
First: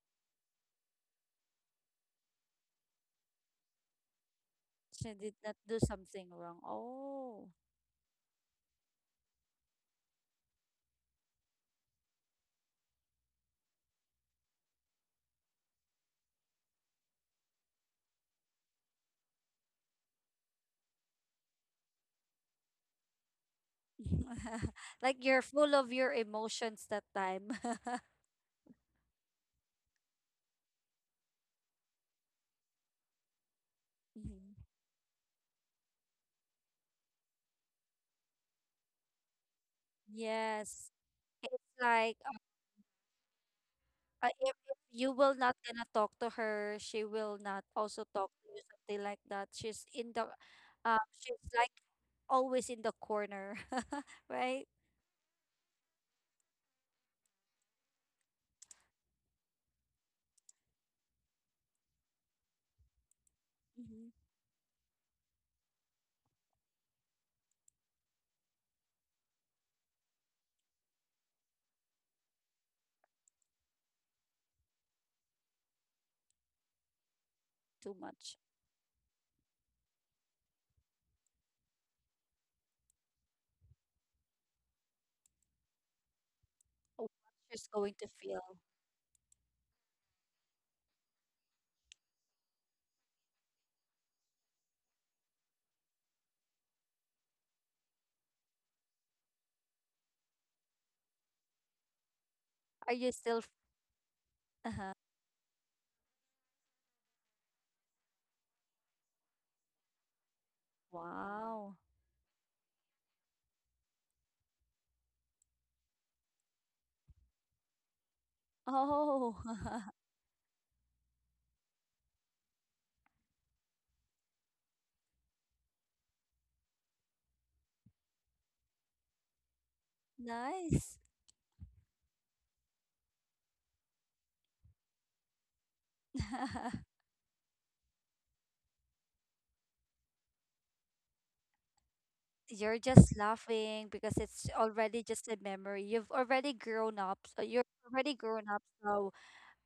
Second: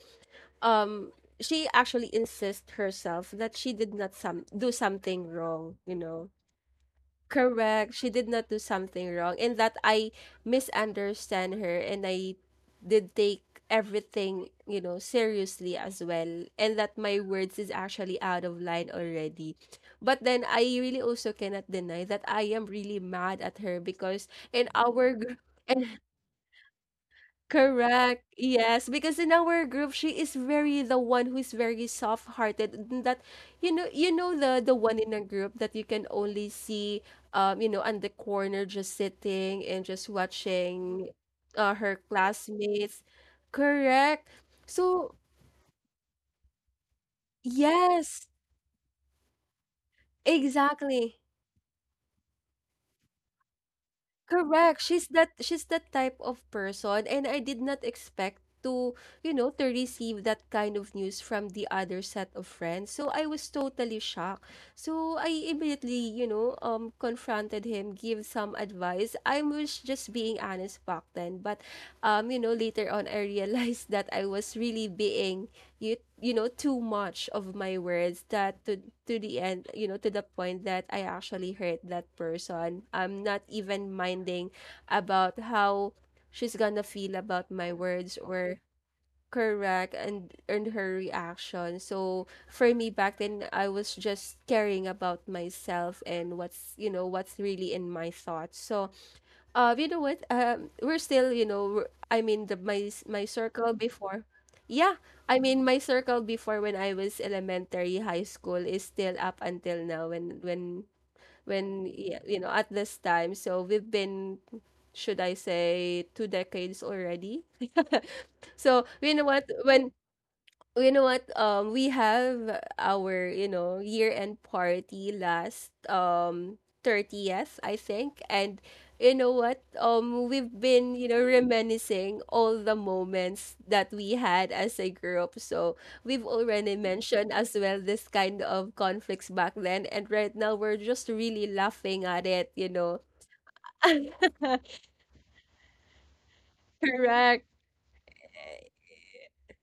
Speaker 1: um she actually insists herself that she did not some do
Speaker 2: She
Speaker 1: something
Speaker 2: did not
Speaker 1: wrong,
Speaker 2: do something wrong. Oh.
Speaker 1: correct, she did not do something wrong, and that I misunderstand her, and I did take everything, seriously as well, and that my words is actually out of line already. But then I really also cannot deny that I am really mad at her because in our
Speaker 2: Like,
Speaker 1: group.
Speaker 2: you're full of your emotions that time.
Speaker 1: Correct. Yes, because in our group, she is very the one who is very soft-hearted, and that, you know,
Speaker 2: Mhm.
Speaker 1: the one in a group that you can only see, on the corner just sitting and just
Speaker 2: Yes.
Speaker 1: watching, her
Speaker 2: Like,
Speaker 1: classmates. Correct.
Speaker 2: If, you
Speaker 1: So
Speaker 2: will not gonna talk to her, she will not also
Speaker 1: yes,
Speaker 2: talk to you, something like that. She's in the,
Speaker 1: exactly.
Speaker 2: she's like always in the corner, right?
Speaker 1: Correct. She's that type of person and I did not expect to, to receive that kind of news from the other set of friends. So I was totally
Speaker 2: Mm-hmm.
Speaker 1: shocked. So I immediately, confronted him, give some advice. I was just being honest back then, but later on I realized that I was really being too much of my
Speaker 2: Too
Speaker 1: words,
Speaker 2: much.
Speaker 1: that to the end, to the point that I actually hurt that person. I'm not even minding about how she's gonna
Speaker 2: What
Speaker 1: feel about
Speaker 2: she's
Speaker 1: my
Speaker 2: going to
Speaker 1: words
Speaker 2: feel.
Speaker 1: or correct, and her reaction. So for me back then I was just caring about myself and what's you know what's really in my thoughts. So you know what? We're still, we're- I mean, the my
Speaker 2: Are you
Speaker 1: my
Speaker 2: still?
Speaker 1: circle before.
Speaker 2: Uh-huh.
Speaker 1: Yeah, I mean, my circle before when I was elementary, high school, is still up until now. When when
Speaker 2: Wow.
Speaker 1: when yeah, at this time, so we've been, should I say, 2 decades already. So you know
Speaker 2: Oh,
Speaker 1: what? When you know what? We have our, year-end party last 30th, I think. And you know what? We've been,
Speaker 2: nice.
Speaker 1: reminiscing all the moments that we had as a group. So we've already mentioned as well this kind of conflicts back then, and right now we're just really laughing at it, you
Speaker 2: You're
Speaker 1: know.
Speaker 2: just laughing because it's already just a memory. You've already grown up. So
Speaker 1: Correct.
Speaker 2: you're already grown up. So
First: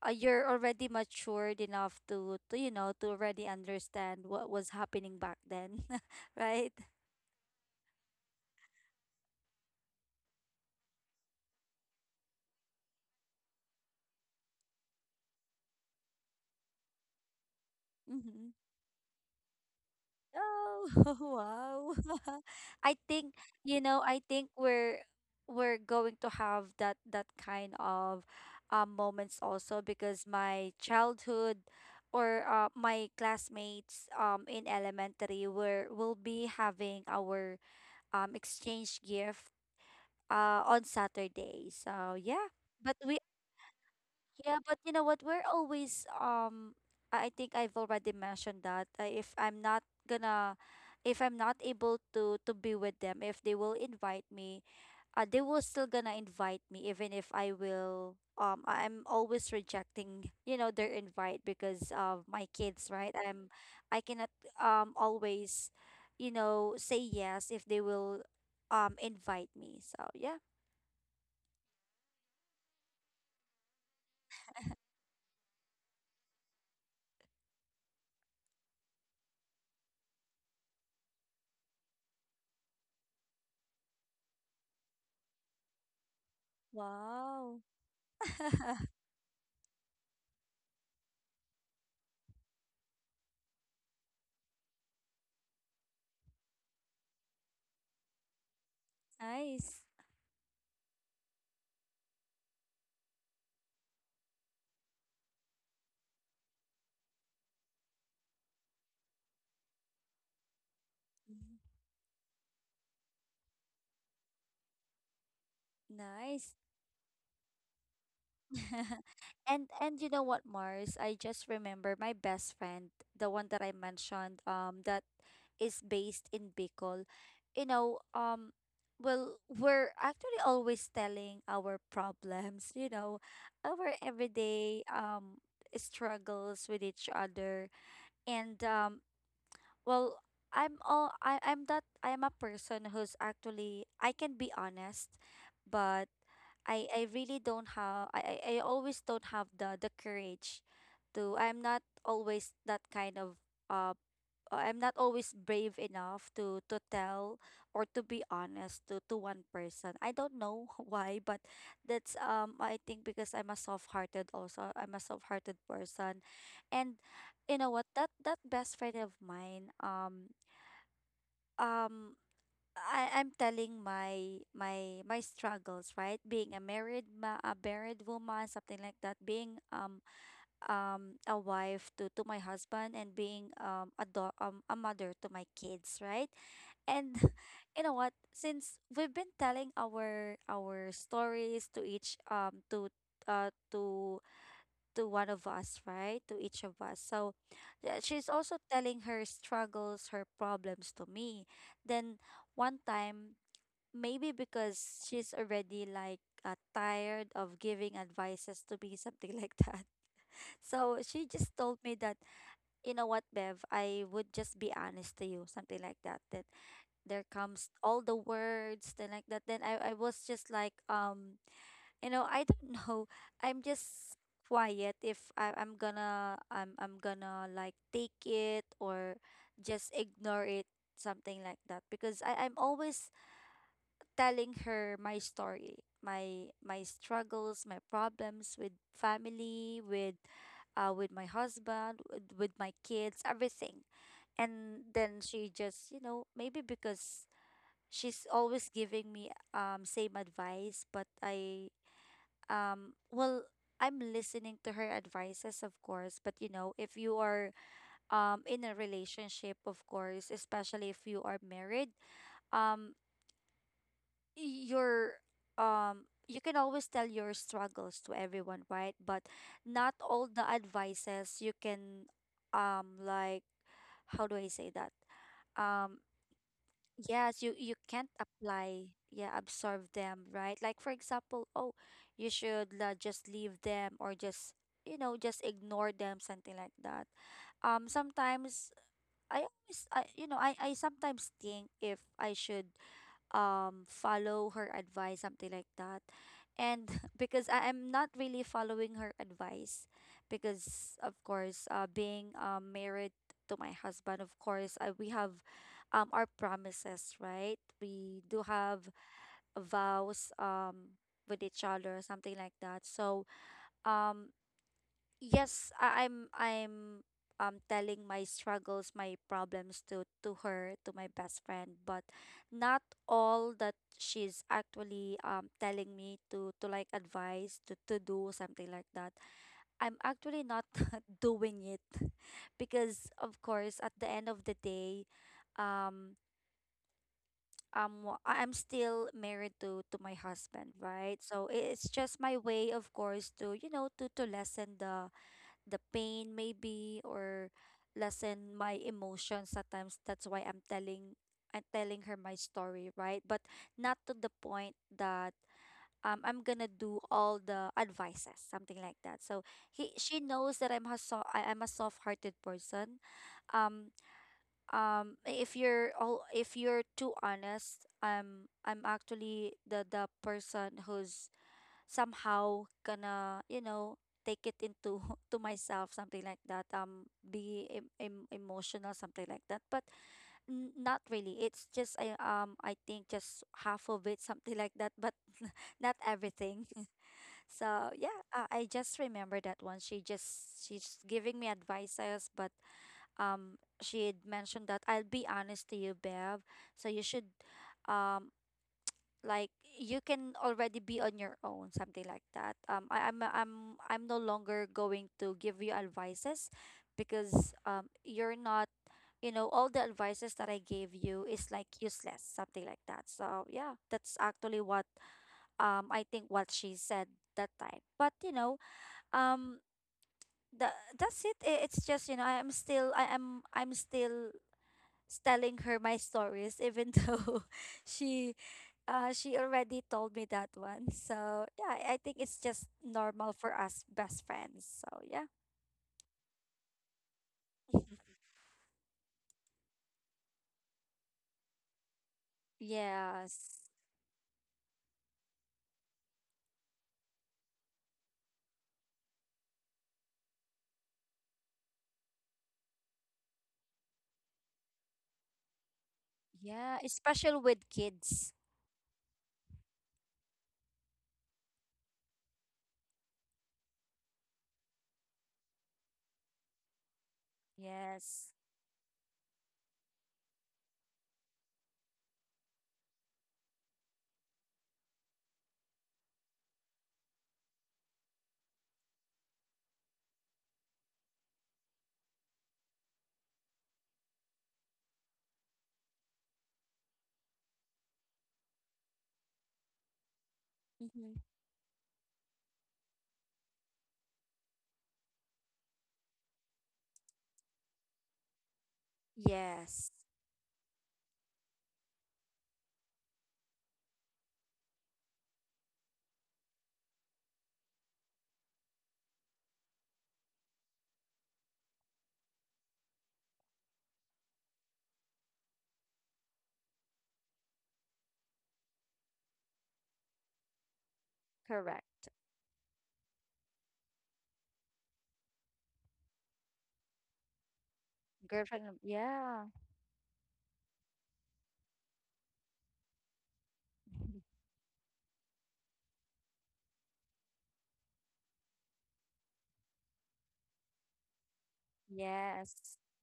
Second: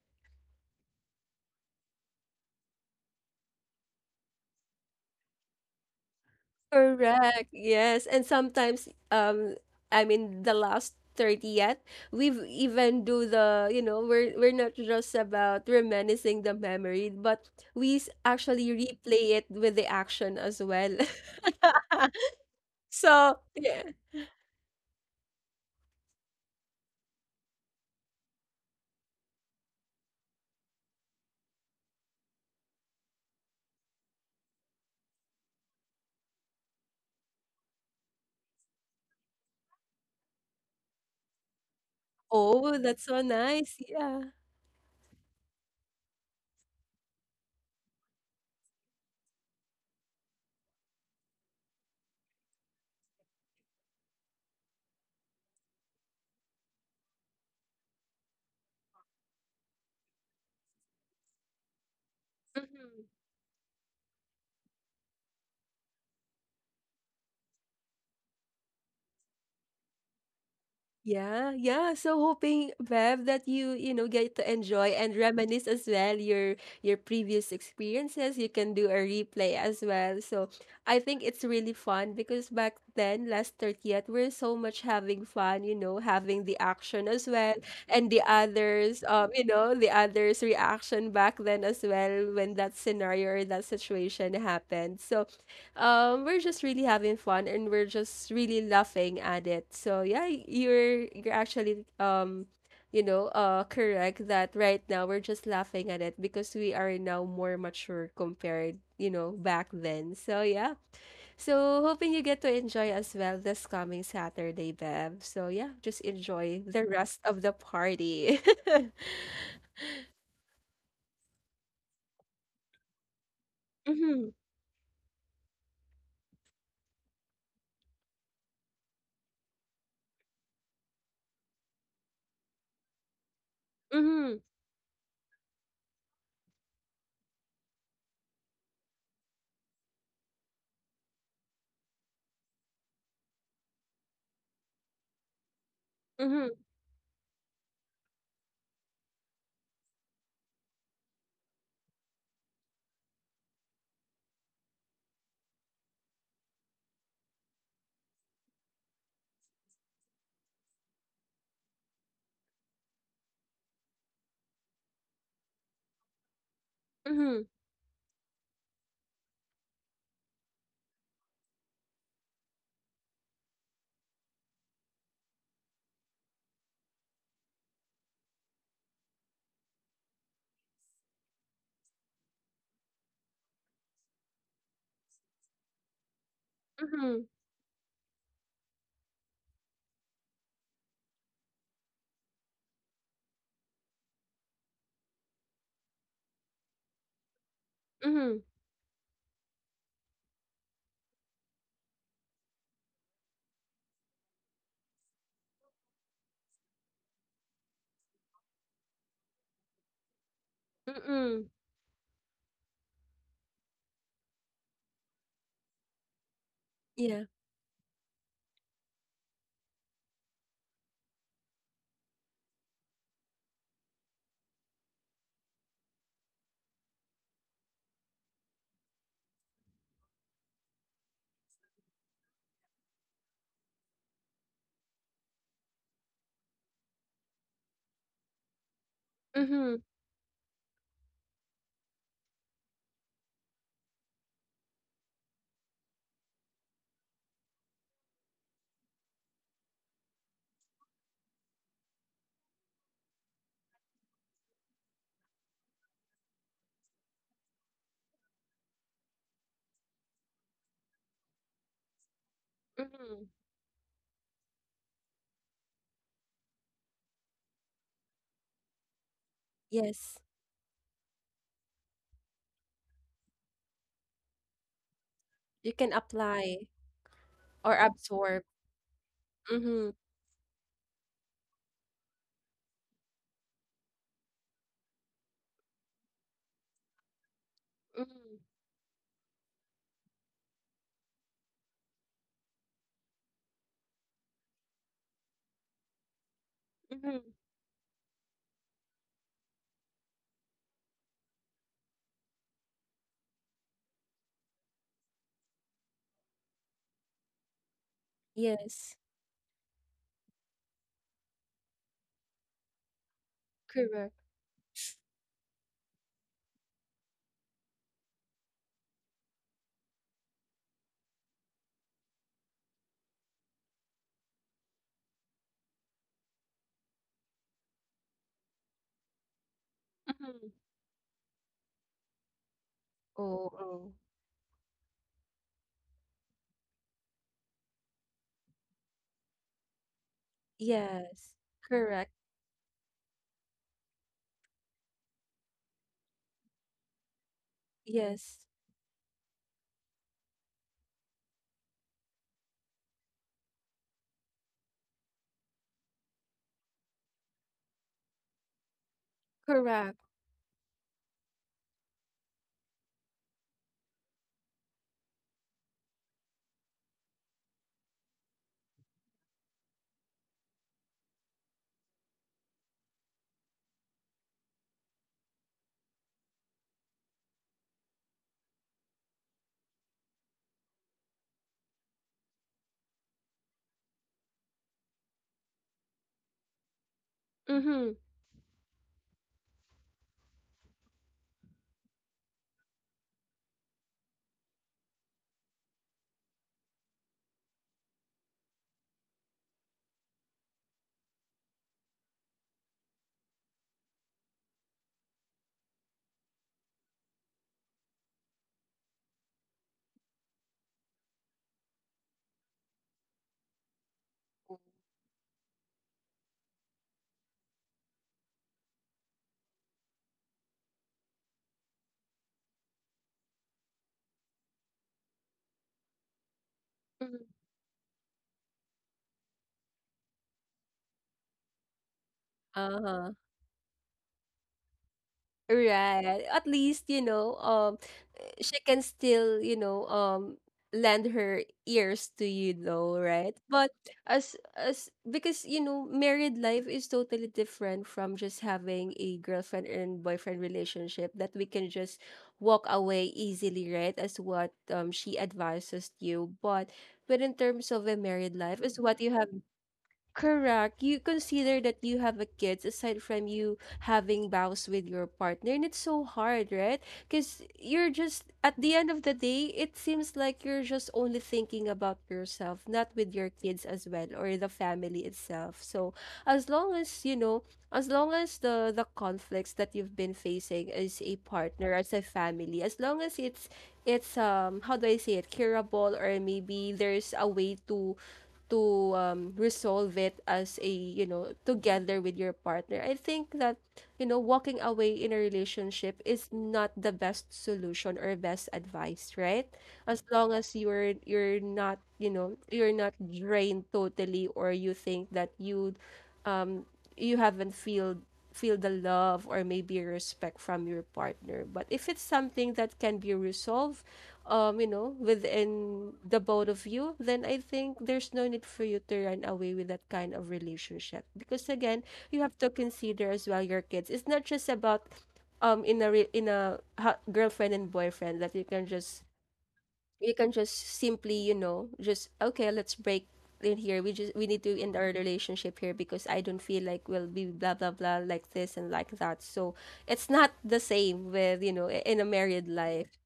Speaker 2: you're already matured enough to already understand what was happening back then, right?
Speaker 1: Correct. Yes. And sometimes I mean the last 30th, we've even do the, we're not just about reminiscing the memory, but we
Speaker 2: Mm-hmm.
Speaker 1: actually replay it with the action as
Speaker 2: Oh.
Speaker 1: well.
Speaker 2: Wow. I think
Speaker 1: So,
Speaker 2: You
Speaker 1: yeah.
Speaker 2: know, I think we're going to have that kind of moments also, because my childhood, or my classmates, in elementary were will be having our exchange gift on Saturday. So yeah.
Speaker 1: Oh,
Speaker 2: But
Speaker 1: that's
Speaker 2: we.
Speaker 1: so nice. Yeah.
Speaker 2: Yeah, but you know what? We're always, I think I've already mentioned that, if I'm not gonna, if I'm not able to be with them, if they will invite me, they will still gonna invite me, even if I will, I'm always rejecting, you know, their invite because of my kids,
Speaker 1: Mhm.
Speaker 2: right? I cannot, always, you know, say yes if they will invite me. So, yeah.
Speaker 1: Yeah, yeah. So hoping, Bev, that you, get to enjoy and reminisce as well your previous experiences. You can do a replay as well. So I think it's really fun because back then, last 30th, we're so much having fun, having the action as well
Speaker 2: Wow.
Speaker 1: and the others, the others' reaction back then as well when that scenario or that situation happened. So we're just really having fun and we're just really laughing at it,
Speaker 2: Nice.
Speaker 1: so yeah, you're actually correct that right now we're just laughing at it because we are now more mature compared, back then, so yeah. So hoping you get to enjoy as well this coming Saturday, Bev, so yeah, just
Speaker 2: Nice.
Speaker 1: enjoy the rest of the party.
Speaker 2: And you know what, Mars? I just remember my best friend, the one that I
Speaker 1: Mhm,
Speaker 2: mentioned, that is based in Bicol. You know, well, we're actually always telling our problems, you know, our
Speaker 1: mhm,
Speaker 2: everyday struggles with each other. And well, I'm all, I'm that, I am a person who's actually I can be honest, but
Speaker 1: mhm,
Speaker 2: I really don't have, I always don't have the courage to, I'm not always that kind of, uh I'm not always brave enough to tell, or to be honest to one person. I don't know why, but that's, I think, because I'm a soft-hearted also. I'm a soft-hearted person. And
Speaker 1: mhm,
Speaker 2: you know what, that best friend of mine, um I'm telling my struggles, right? Being a married, ma a married woman, something like that. Being a wife to my husband, and being a mother to my kids, right? And
Speaker 1: mhm,
Speaker 2: you know what? Since we've been telling our stories to each, to, uh to to one of us, right? To each of us. So yeah, she's
Speaker 1: mhm,
Speaker 2: also telling her struggles, her problems to me. Then one time, maybe because she's already like, tired of giving advices to me, something like that. So she
Speaker 1: mhm,
Speaker 2: just told me that, you know what, Bev, I would just be honest to you, something like that. That there
Speaker 1: yeah,
Speaker 2: comes all the words, then like that. Then I was just like, you know, I don't know. I'm just quiet if, I'm gonna, I'm gonna like take it or just ignore it, something like that. Because I'm always telling her my story, my struggles, my problems with
Speaker 1: mhm,
Speaker 2: family, with, with my husband, with my kids, everything. And then she just, you know, maybe because she's always giving me same advice, but um well I'm listening to her advices, of course. But you know, if you are in a relationship, of course, especially if you are married, um
Speaker 1: mhm.
Speaker 2: your you can always tell your struggles to everyone, right? But not
Speaker 1: Yes,
Speaker 2: all the advices you can, like, how do I say that,
Speaker 1: you can
Speaker 2: um
Speaker 1: apply
Speaker 2: yes, you
Speaker 1: or
Speaker 2: you can't
Speaker 1: absorb.
Speaker 2: apply, yeah, absorb
Speaker 1: Mhm,
Speaker 2: them, right? Like, for example, oh, you should just leave them, or just, you know, just ignore them, something like that.
Speaker 1: mhm,
Speaker 2: Sometimes, you know, I sometimes think if I should follow her advice, something like that. And
Speaker 1: mhm.
Speaker 2: because I am not really following her advice, because of course, being, married to my husband. Of course, we have our promises, right? We do have
Speaker 1: Yes,
Speaker 2: vows, with each other, something like that. So,
Speaker 1: correct.
Speaker 2: um yes, I, I'm telling my struggles, my problems to her, to my best friend, but not all that she's actually telling me to like advise to do, something like that. I'm actually
Speaker 1: Mhm.
Speaker 2: not doing it, because, of
Speaker 1: Oh,
Speaker 2: course,
Speaker 1: oh.
Speaker 2: at the end of the day, um I'm still married to my husband, right?
Speaker 1: Yes,
Speaker 2: So it's
Speaker 1: correct.
Speaker 2: just my way, of course, to, you know, to lessen the pain, maybe, or
Speaker 1: Yes,
Speaker 2: lessen my emotions at times. That's why I'm telling her my story, right? But not to the point that, I'm gonna do all the advices, something like that. So he
Speaker 1: correct.
Speaker 2: she knows that, I'm a soft-hearted person. um if you're all if you're too honest, I'm actually the person who's somehow gonna, you know, take it into to myself, something like that, be emotional, something like that, but not really. It's just, I think, just half of it, something like that, but not everything. So
Speaker 1: Mhm,
Speaker 2: yeah, I just remember that one. She's giving me advices, but she had mentioned that, I'll be honest to you, Bev, so you should, um like, you can already be on your own, something like that. I, I'm no longer going to give you advices, because, you're not, you know, all the advices that I gave you is like useless, something like that. So yeah, that's actually what, I think, what she said that time. But, you know, um the, that's it. It's just, you know, I'm still telling her my stories, even
Speaker 1: mhm.
Speaker 2: though she she already told me that one. So yeah, I think it's just
Speaker 1: Uh-huh.
Speaker 2: normal for us best friends. So yeah.
Speaker 1: Right. At least, she can still, lend her ears to you, though, right?
Speaker 2: Yes.
Speaker 1: But as because, married life is totally different from just having a girlfriend and boyfriend relationship, that we can just walk away easily, right? As what she advises you,
Speaker 2: Yeah.
Speaker 1: but
Speaker 2: Especially
Speaker 1: in terms
Speaker 2: with
Speaker 1: of a married
Speaker 2: kids.
Speaker 1: life, is what you have correct. You consider that you have a kids aside from you having vows with your partner, and it's so hard, right? Because you're just
Speaker 2: Yes.
Speaker 1: at the end of the day, it seems like you're just only thinking about yourself, not with your kids as well or the family itself. So as long as, as long as the conflicts that you've been facing as a partner, as a family, as long as it's how do I say it, curable, or maybe there's a way to resolve it as a,
Speaker 2: Mm-hmm.
Speaker 1: together with your partner, I think that, walking away in a relationship is not the best solution or best advice, right,
Speaker 2: Yes.
Speaker 1: as long as you're not, you're not drained totally, or you think that you um you haven't feel feel the love or maybe respect from your partner, but if it's something that can be resolved, within the both of you, then I think there's no need for you to run away with that kind of relationship, because again,
Speaker 2: Correct.
Speaker 1: you have to consider as well your kids. It's not just about in a in a girlfriend and boyfriend that
Speaker 2: Girlfriend. Yeah.
Speaker 1: you can just simply, just okay, let's break in here, we just we need to end our relationship here because I don't feel like we'll be blah blah blah like this and like that, so it's not the same with, in a married
Speaker 2: Yes.
Speaker 1: life,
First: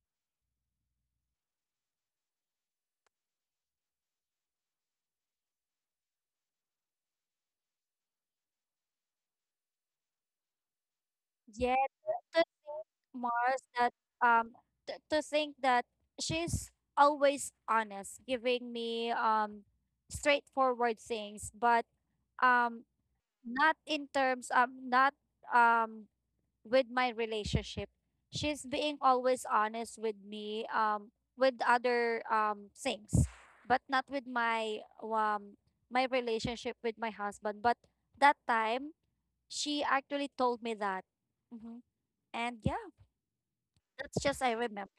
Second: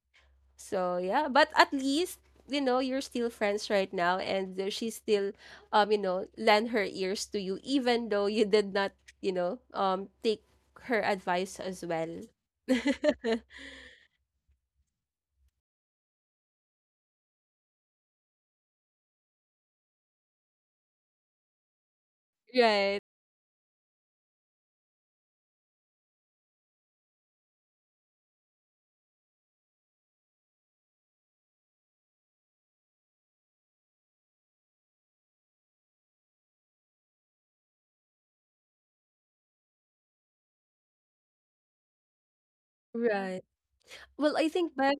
Speaker 1: so yeah, but at least, you're still friends right now, and she still lend her ears to you even though you did not, take her advice
Speaker 2: Yeah,
Speaker 1: as well.
Speaker 2: Mars, that, um to think that she's always honest, giving me straightforward things, but um
Speaker 1: Right.
Speaker 2: not in terms, not, um with my relationship. She's being always honest with me, with other things, but not with my, my relationship with my husband. But that time she actually told me that. Hmm. And yeah,
Speaker 1: Right.
Speaker 2: that's
Speaker 1: Well,
Speaker 2: just
Speaker 1: I
Speaker 2: I
Speaker 1: think
Speaker 2: remember.
Speaker 1: by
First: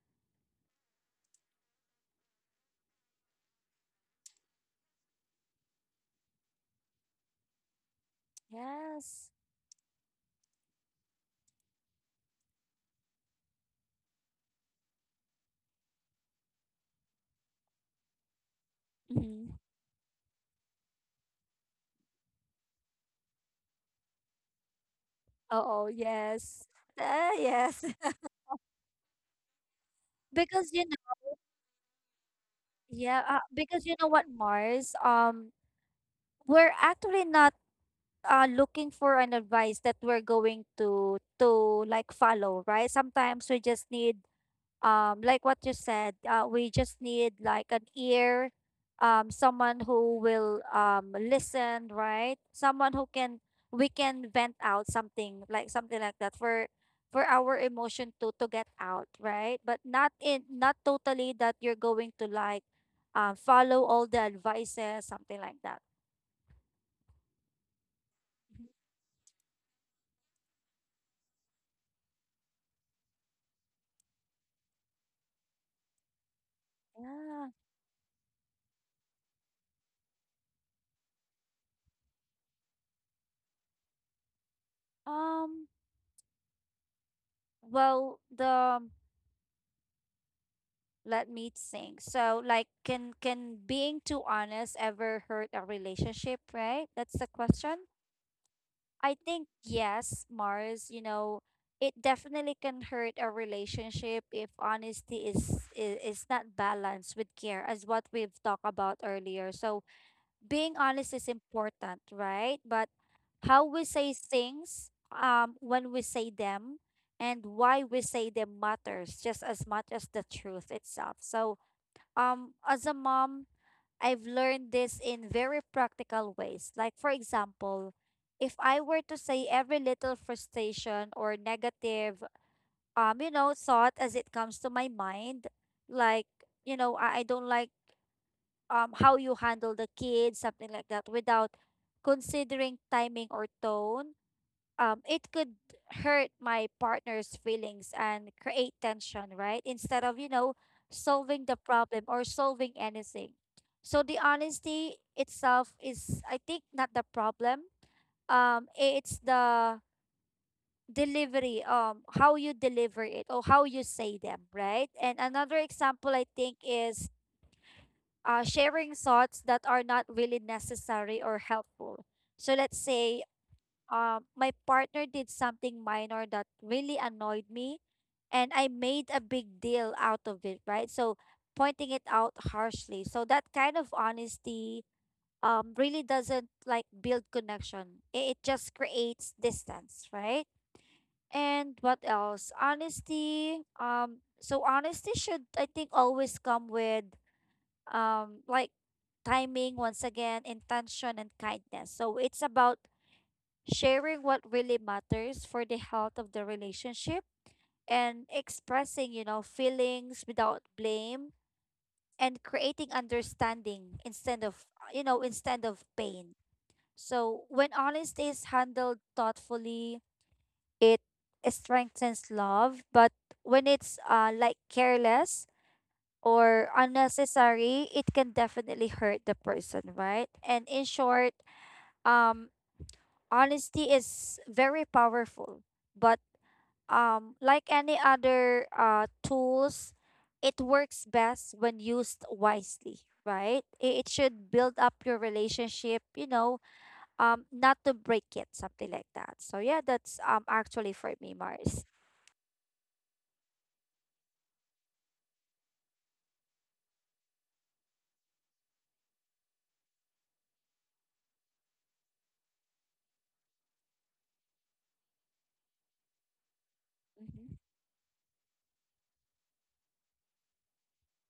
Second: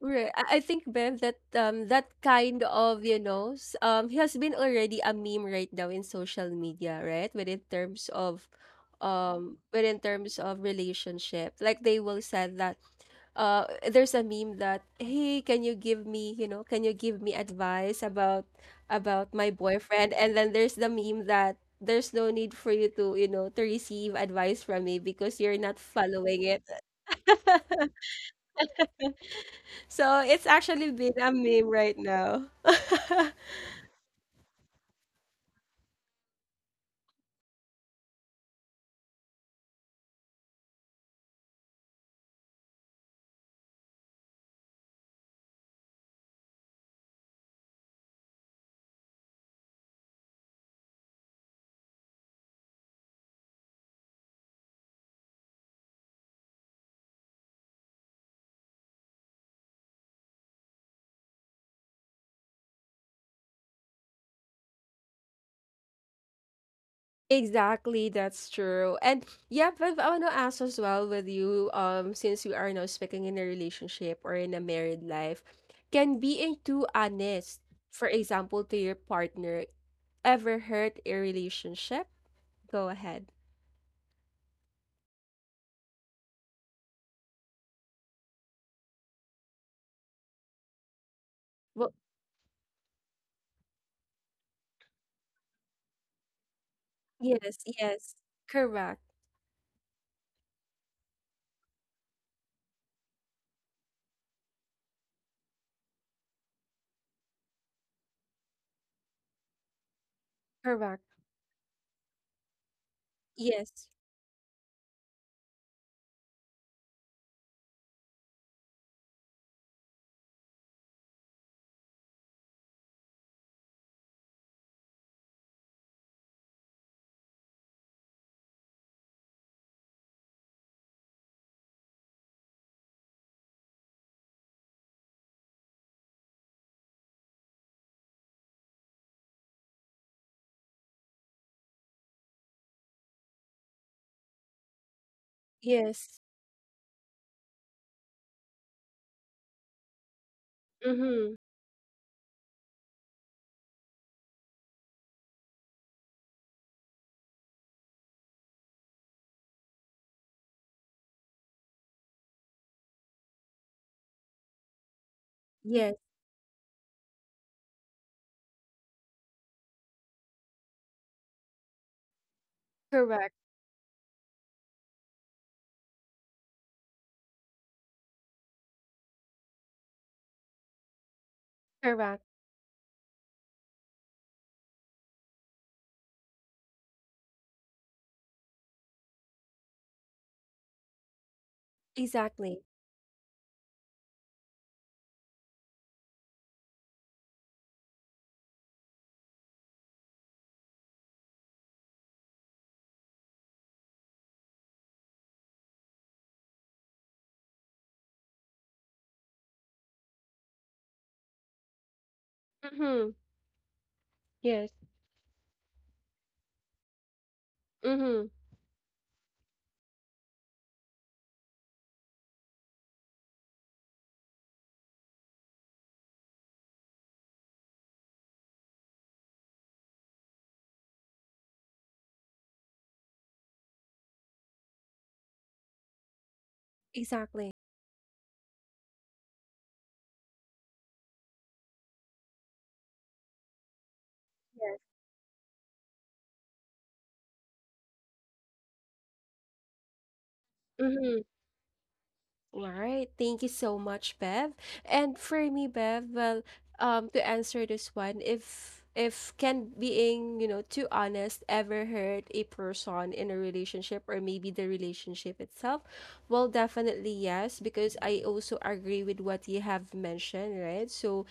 Speaker 1: right. I think, Bev, that that kind of, he has been already a meme right now in social media, right? But in terms of
Speaker 2: Yes.
Speaker 1: but in terms of relationship, like they will said that, there's a meme that, hey, can you give me, can you give me advice about my
Speaker 2: Mm-hmm.
Speaker 1: boyfriend? And then there's the meme that there's no need for you to, to receive advice from me because you're not
Speaker 2: Oh,
Speaker 1: following it.
Speaker 2: yes. Yes.
Speaker 1: So it's
Speaker 2: Because, you
Speaker 1: actually been
Speaker 2: know,
Speaker 1: a meme right now.
Speaker 2: yeah, because, you know what, Mars, we're actually not looking for an advice that we're going to like follow, right? Sometimes we just need, like, what you said, we just need like an ear, someone who will listen, right? Someone who can, we can vent out, something like, something like that, for our emotion to get out, right? But not in, not totally, that you're going to, like, follow all the advices, something like that.
Speaker 1: Exactly, that's true. And yep, but I want to ask as well with you, since we are now speaking in a relationship or in a married life, can being too
Speaker 2: Yeah.
Speaker 1: honest, for example, to your partner, ever hurt a relationship? Go ahead.
Speaker 2: um well, the let me
Speaker 1: Well,
Speaker 2: think. So, like, can being too honest ever hurt a relationship, right? That's the
Speaker 1: yes,
Speaker 2: question.
Speaker 1: yes, correct,
Speaker 2: I think yes, Mars, you know, it definitely can hurt a relationship if honesty is not balanced with care, as what we've talked about earlier. So being
Speaker 1: correct.
Speaker 2: honest is important, right? But how we
Speaker 1: Yes,
Speaker 2: say things, when we say them, and why we say them, matters just as much as the truth itself. So, as a mom, I've learned this in very practical ways. Like, for example, if I were to say every little frustration or negative, you know, thought as it comes to my mind, like, you know, I don't like, how you handle the kids, something like that, without considering timing or tone, it could
Speaker 1: yes,
Speaker 2: hurt my partner's feelings and create tension, right? Instead of, you know,
Speaker 1: mm-hmm,
Speaker 2: solving the problem or solving anything. So the honesty itself is, I think, not the problem. It's the delivery, how you deliver it or how you say them, right? And another
Speaker 1: yes,
Speaker 2: example, I think, is sharing thoughts that are not really necessary or helpful. So let's say
Speaker 1: correct,
Speaker 2: my partner did something minor that really annoyed me and I made a big deal out of it, right? So pointing it
Speaker 1: correct,
Speaker 2: out harshly. So that kind of honesty really doesn't like build connection. It just creates distance, right? And what else?
Speaker 1: exactly.
Speaker 2: Honesty. So honesty should, I think, always come with like timing once again, intention and kindness. So it's about sharing what really matters for the health of the relationship and expressing feelings without blame and
Speaker 1: Mm-hmm,
Speaker 2: creating understanding
Speaker 1: yes,
Speaker 2: instead of pain. So
Speaker 1: mm-hmm,
Speaker 2: when honesty is handled thoughtfully, it strengthens love, but when it's like careless or unnecessary, it can definitely hurt the person, right? And in short, um, honesty is very powerful, but
Speaker 1: exactly,
Speaker 2: like any other tools, it works best when used wisely, right? It should build
Speaker 1: yes,
Speaker 2: up your relationship, not to break it, something like that. So yeah, that's actually for
Speaker 1: mm-hmm.
Speaker 2: me, Mars.
Speaker 1: All right. Thank you so much, Bev. And for me, Bev, well, to answer this one, if can being, too honest ever hurt a person in a relationship or maybe the relationship itself? Well, definitely
Speaker 2: Mm-hmm.
Speaker 1: yes, because I also agree with what you have mentioned, right? So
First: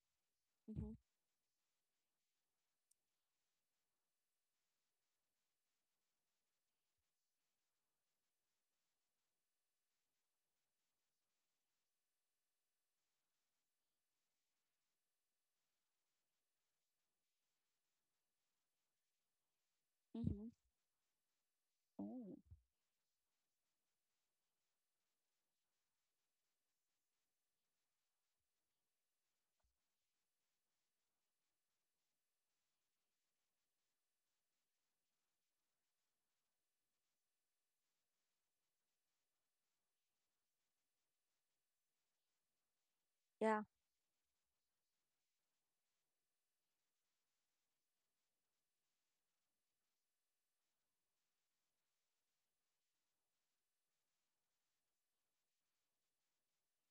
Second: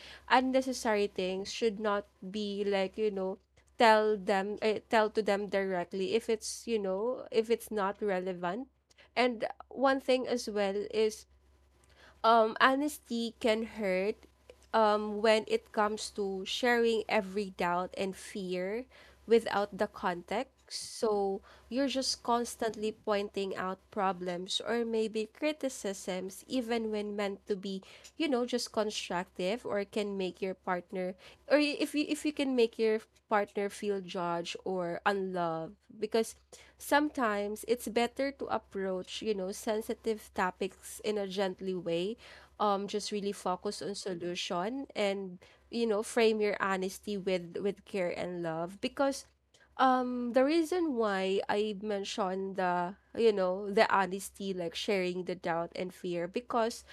Speaker 2: Mhm.
Speaker 1: unnecessary things should not be like, tell them tell to them directly if it's, if it's not relevant. And one thing as well is honesty can hurt when it comes to sharing every doubt and fear without the
Speaker 2: Mhm.
Speaker 1: context. So you're just
Speaker 2: Oh.
Speaker 1: constantly pointing out problems or maybe criticisms, even when meant to be, just constructive, or can make your partner or if you can make your partner feel judged or unloved, because sometimes it's better to approach, sensitive topics in a gently way, just really
Speaker 2: Yeah.
Speaker 1: focus on solution, and, frame your honesty with care and love, because the reason why I mentioned the, the honesty, like sharing the doubt and fear, because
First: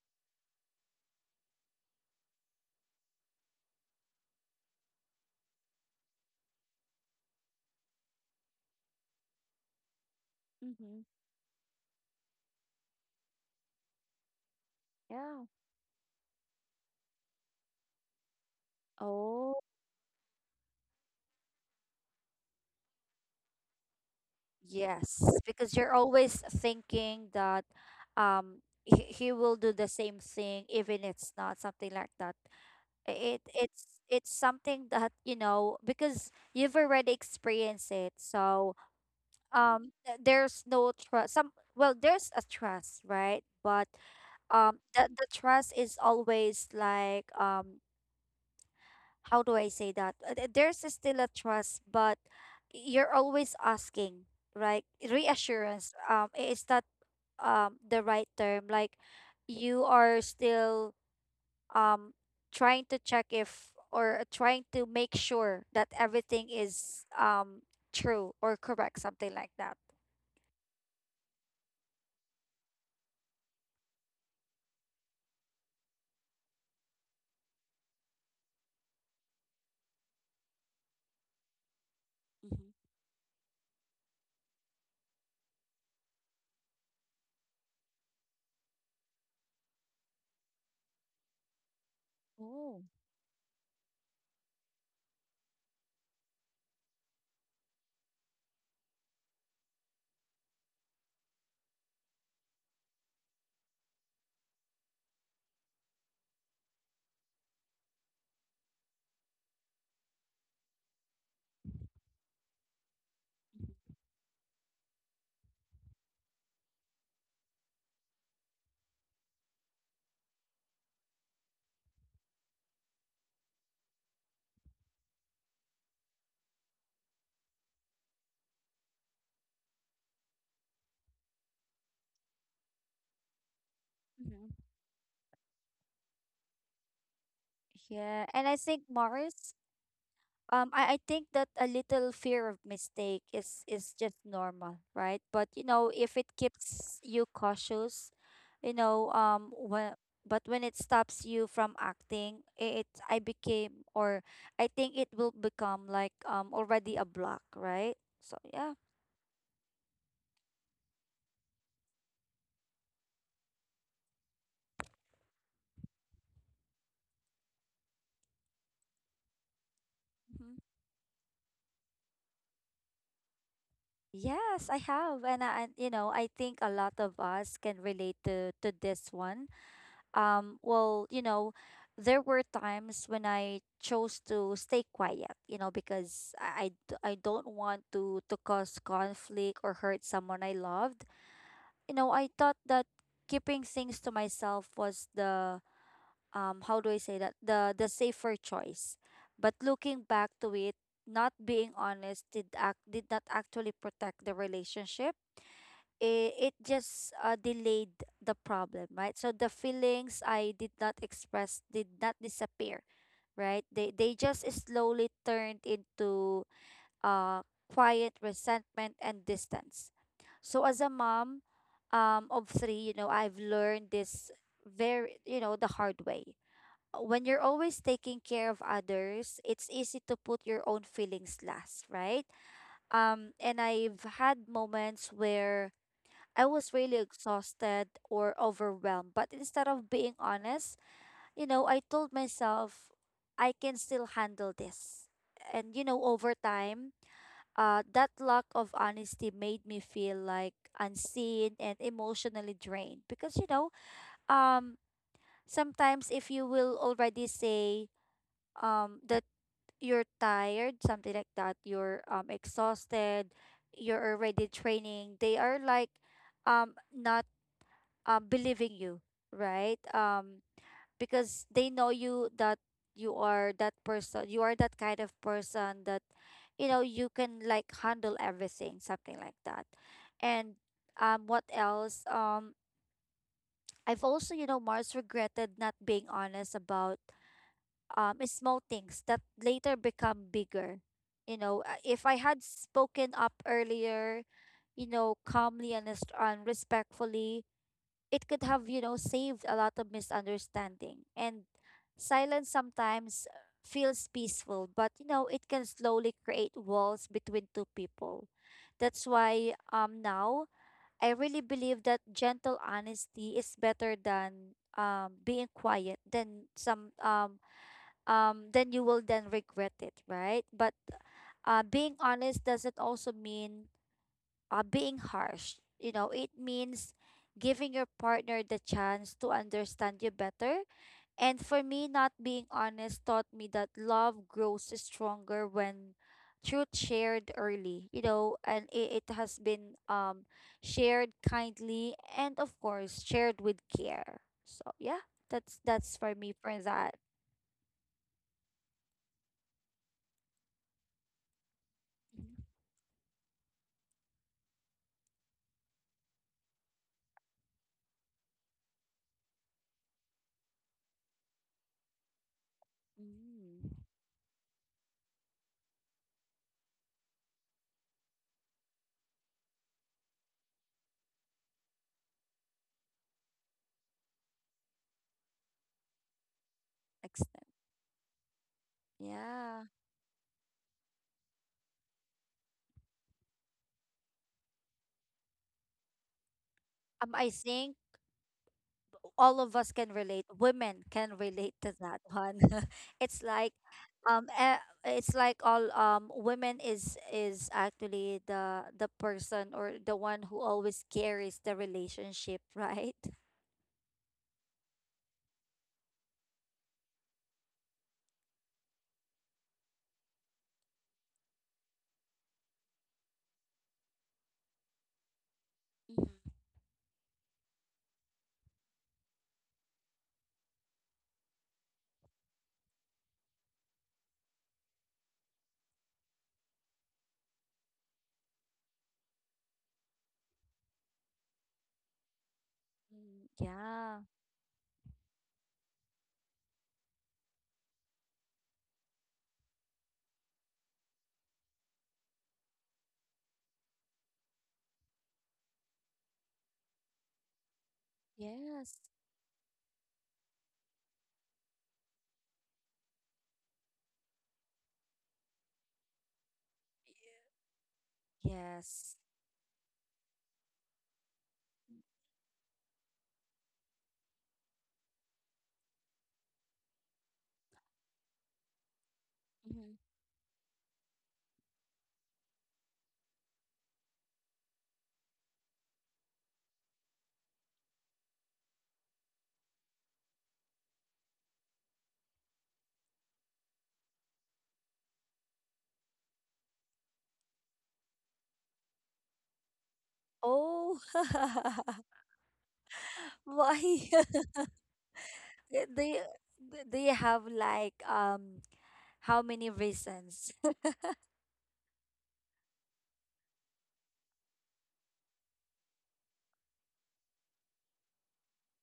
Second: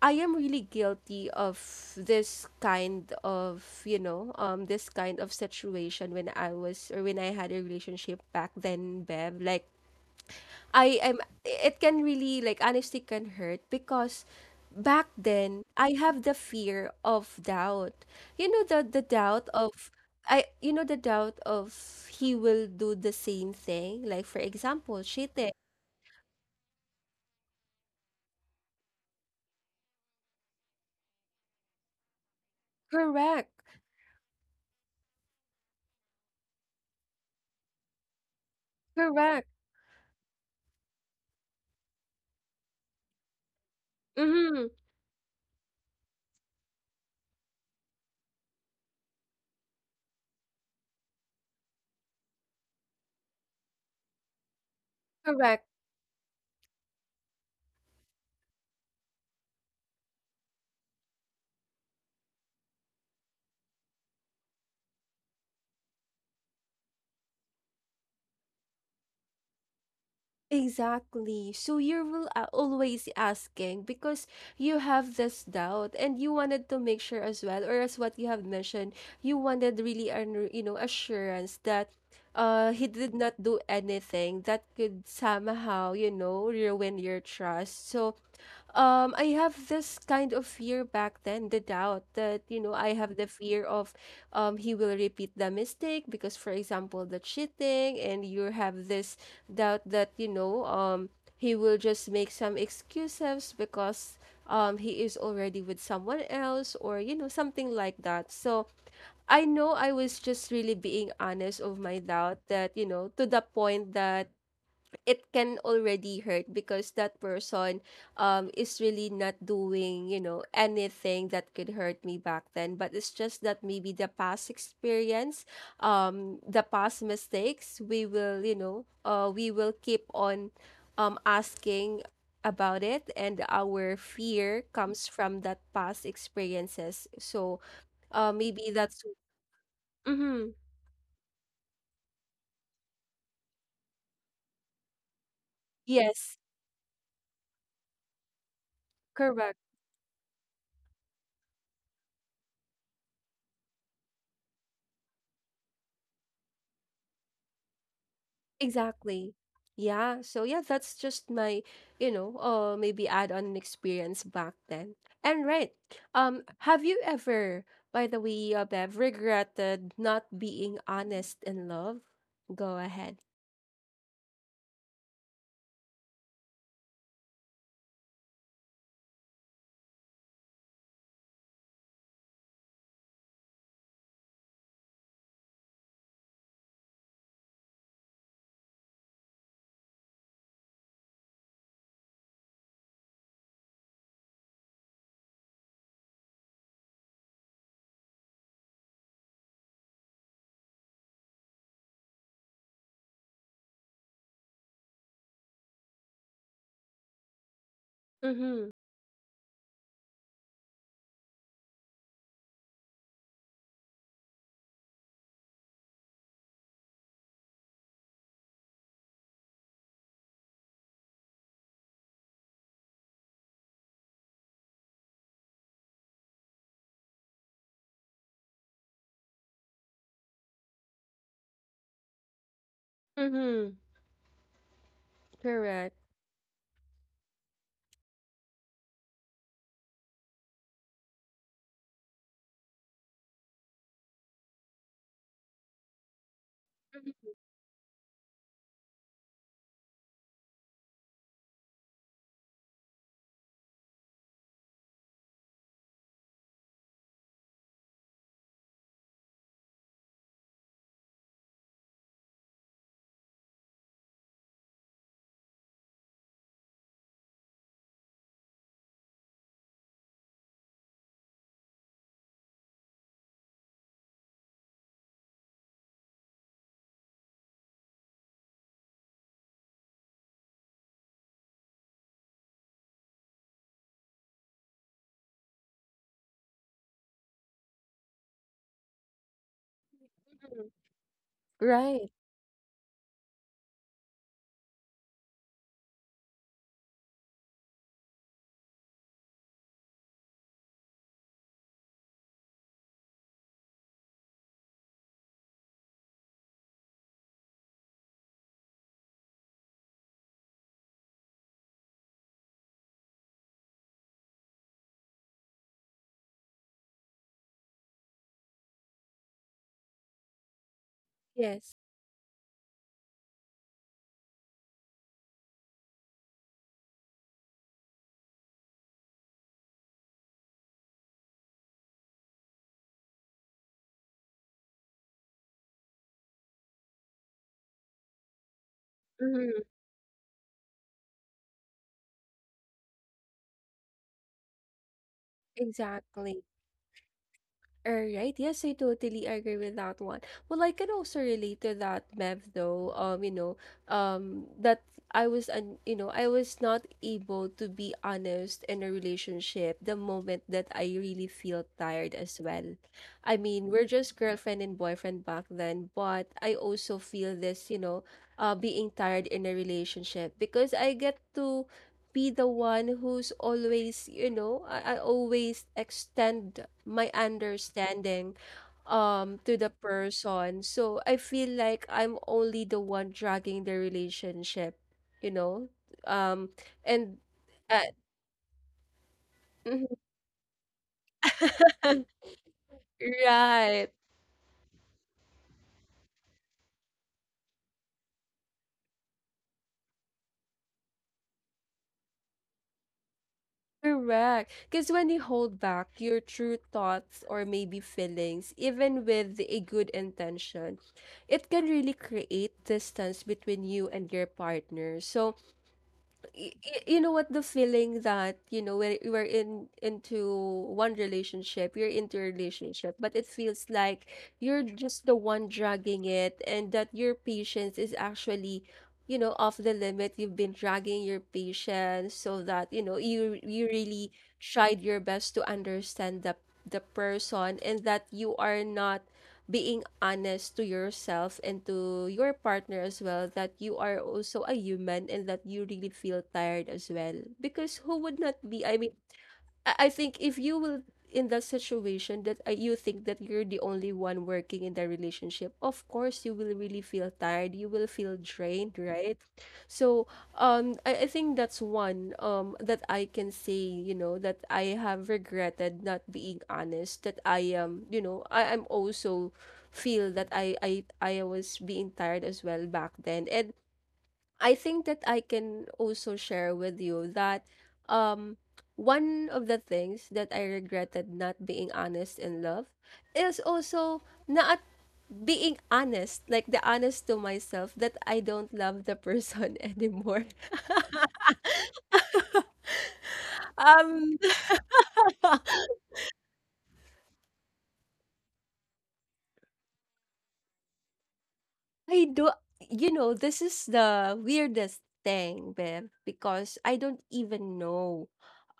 Speaker 1: I am really guilty of this kind of, this kind of situation when I was or when I had a relationship back then, Bev. Like, I
Speaker 2: Mhm.
Speaker 1: am it can really like honesty can hurt because back
Speaker 2: Yeah.
Speaker 1: then I have the fear of doubt. You know the doubt
Speaker 2: Oh,
Speaker 1: of I, the doubt of he will do the same thing. Like for example,
Speaker 2: yes.
Speaker 1: cheating.
Speaker 2: Because you're always thinking that he will do the same thing even it's not something like that. It
Speaker 1: Correct.
Speaker 2: it's it's something that because you've already experienced it. So,
Speaker 1: Correct.
Speaker 2: there's no trust. Some well, there's a trust, right? But
Speaker 1: Mm-hmm.
Speaker 2: the trust is always like, how do I say that? There's still a trust, but you're always asking, right?
Speaker 1: Correct.
Speaker 2: Reassurance. Is that the right term? Like you are still um trying to check if or trying to make sure that everything is true or correct, something like that.
Speaker 1: Exactly. So you will always asking because you have this doubt and you wanted to make sure as well, or as what you have mentioned, you wanted really an, assurance that
Speaker 2: Mhm.
Speaker 1: he did not do anything that could somehow, ruin your trust. So I have this kind of fear back then, the doubt that,
Speaker 2: Oh.
Speaker 1: I have the fear of he will repeat the mistake because for example, the cheating, and you have this doubt that, he will just make some excuses because he is already with someone else, or, something like that. So I know I was just really being honest of my doubt that, to the point that it can already hurt because that person is really not doing, anything that could hurt me back then, but it's just that maybe the past experience, the past mistakes, we will, we will keep on asking about it, and our
Speaker 2: Mhm.
Speaker 1: fear comes from that past experiences, so
Speaker 2: Yeah. And I
Speaker 1: maybe
Speaker 2: think
Speaker 1: that's
Speaker 2: Mars.
Speaker 1: mm-hmm,
Speaker 2: I think that a little fear of mistake is just normal, right? But if it
Speaker 1: yes,
Speaker 2: keeps you cautious, you know,
Speaker 1: correct.
Speaker 2: when but when it stops you from acting, I- it I became, or I think it will become like already a block, right? So yeah.
Speaker 1: Exactly. Yeah. So yeah, that's just my, maybe add on experience back then. And right. Have you ever, by the way, Bev, regretted not
Speaker 2: Mhm.
Speaker 1: being honest in love? Go ahead.
Speaker 2: Yes, I have, and I, and, you know, I think a lot of us can relate to this one. Well, there were times when I chose to stay quiet, because I don't want to cause conflict or hurt someone I loved. I thought that keeping things to myself was the, how do I say that, the safer choice. But looking back to it, not being honest did not actually protect the relationship. It just delayed the
Speaker 1: Mm-hmm.
Speaker 2: problem, right? So the feelings I did not express did not disappear, right? They just slowly turned into uh quiet resentment and distance. So as a mom of three, I've learned this very, the hard way. When you're always taking care of others, it's easy to put your own feelings last, right?
Speaker 1: Mm-hmm.
Speaker 2: And I've had moments
Speaker 1: Correct.
Speaker 2: where I was really exhausted or overwhelmed. But instead of being honest, I told myself, I can still handle this. And, over time, that lack of honesty made me feel like unseen and emotionally drained. Because, um, sometimes if you will already say that you're tired, something like that, you're exhausted, you're already training, they are like not believing you, right? Because they know you, that you are that person, you are that kind of person that, you can, like, handle everything, something like that. And, what else? I've also, Mars, regretted not being honest about small things that later become
Speaker 1: Mhm.
Speaker 2: bigger. If
Speaker 1: Right.
Speaker 2: I had spoken up earlier, calmly and respectfully, it could have, saved a lot of misunderstanding. And silence sometimes feels peaceful, but, it can slowly create walls between two people. That's why, now, I really believe that gentle honesty is better than being quiet, than some then you will then regret it, right? But
Speaker 1: Yes.
Speaker 2: being honest doesn't also mean being harsh. It means giving your partner the chance to understand you better. And for me, not being honest taught me that love grows stronger when truth shared early, and it has
Speaker 1: Mm-hmm.
Speaker 2: been shared kindly and, of course, shared with care. So yeah, that's for me
Speaker 1: Exactly.
Speaker 2: for that.
Speaker 1: Alright, yes, I totally agree with that one. Well, I can also relate to that,
Speaker 2: Mhm.
Speaker 1: Mev, though. You know, that I was, un you know, I was not able to be honest in a relationship the moment that I really feel tired as well. I
Speaker 2: Mm,
Speaker 1: mean, we're just girlfriend and boyfriend back then, but I also feel this, you know, being tired in a relationship because I get to be the one who's always, you know, I always extend my
Speaker 2: excellent.
Speaker 1: understanding to
Speaker 2: Yeah.
Speaker 1: the person. So I feel like I'm only the one dragging the relationship, you know? Um and
Speaker 2: I think
Speaker 1: uh,
Speaker 2: all of us can relate. Women can relate to that one. it's like
Speaker 1: Right.
Speaker 2: um eh, it's like all women is actually the person or the one who always carries the relationship, right?
Speaker 1: Correct. Because when you hold back your true thoughts or maybe feelings, even with a good intention, it can really create distance between you and your partner. So,
Speaker 2: Hmm.
Speaker 1: you know what, the feeling that, you know, we're in into one relationship, you're into a relationship, but it feels like you're just the one dragging it, and that your patience is actually, you know, off the limit. You've been dragging your patience, so that, you know,
Speaker 2: Mm.
Speaker 1: you
Speaker 2: Yeah.
Speaker 1: really tried your best to understand the person, and that you are not being honest to yourself and to your partner as well, that you are also a human and that you really feel tired as well, because who would not be?
Speaker 2: Yes.
Speaker 1: I mean, I think if you will in that situation that you think that you're the only one working in the relationship, of course you will really feel tired. You will feel drained,
Speaker 2: Yes.
Speaker 1: right? So I think that's one that I can say. You know that I have regretted not being honest. That I am. You know, I am also
Speaker 2: Hmm.
Speaker 1: feel that I was being tired as well back then, and I think that I can also share with you that um one of the things that I regretted not being honest in love is also not being honest, like the honest to myself that I don't love the person anymore.
Speaker 2: Oh. Why?
Speaker 1: Um
Speaker 2: Eh, Do you, do you have like how many reasons?
Speaker 1: I do, you know, this is the weirdest thing, babe, because I don't even know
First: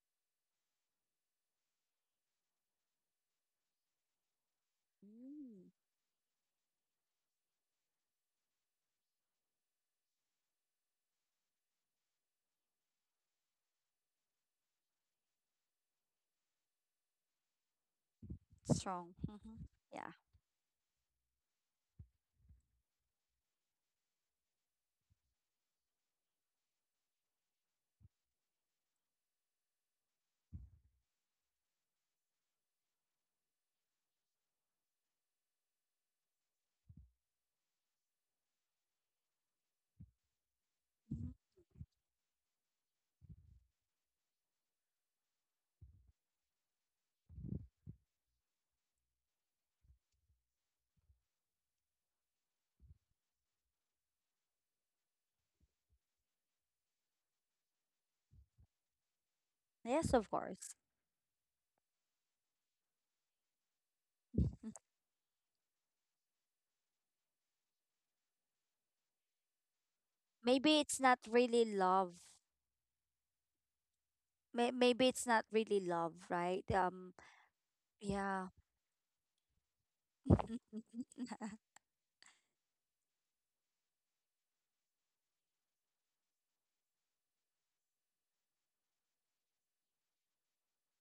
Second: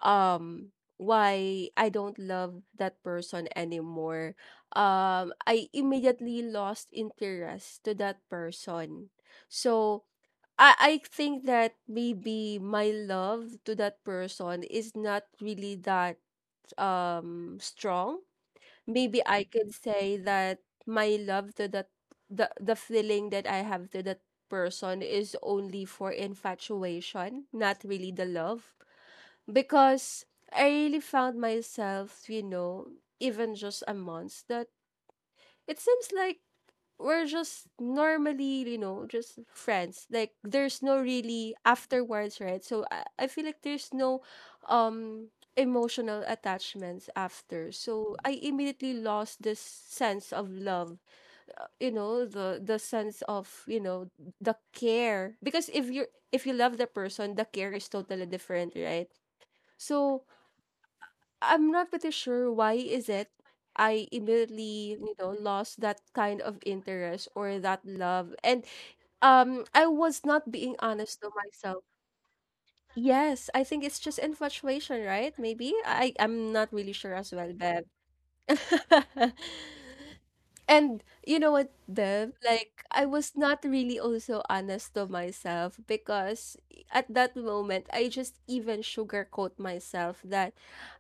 Speaker 1: um why I don't love that person anymore. I
Speaker 2: Mm,
Speaker 1: immediately lost interest to that person. So I think that maybe my love to that person is not really that strong.
Speaker 2: strong.
Speaker 1: Maybe I
Speaker 2: Hmm.
Speaker 1: could
Speaker 2: Yeah.
Speaker 1: say that my love to that the feeling that I have to that person is only for infatuation, not really the love, because I really found myself, you know, even just a month that it seems like we're just normally, you know, just friends. Like there's no really afterwards, right? So I feel like there's no um emotional attachments after. So I immediately lost this sense of love. You know, the sense of, you know, the care. Because if you're if you love the person, the care is totally different, right?
Speaker 2: Yes,
Speaker 1: So
Speaker 2: of course.
Speaker 1: I'm not pretty sure why is it I
Speaker 2: Mhm.
Speaker 1: immediately, you know, lost that kind of interest or that love. And I was not being
Speaker 2: Maybe it's not
Speaker 1: honest to
Speaker 2: really
Speaker 1: myself.
Speaker 2: love.
Speaker 1: Yes, I think it's just
Speaker 2: May-
Speaker 1: infatuation,
Speaker 2: Maybe it's
Speaker 1: right?
Speaker 2: not
Speaker 1: Maybe.
Speaker 2: really
Speaker 1: I
Speaker 2: love,
Speaker 1: I'm
Speaker 2: right?
Speaker 1: not really sure as well, Bev.
Speaker 2: Yeah.
Speaker 1: And you know what, Bev? Like, I was not really also honest to myself because at that moment, I just even sugarcoat myself that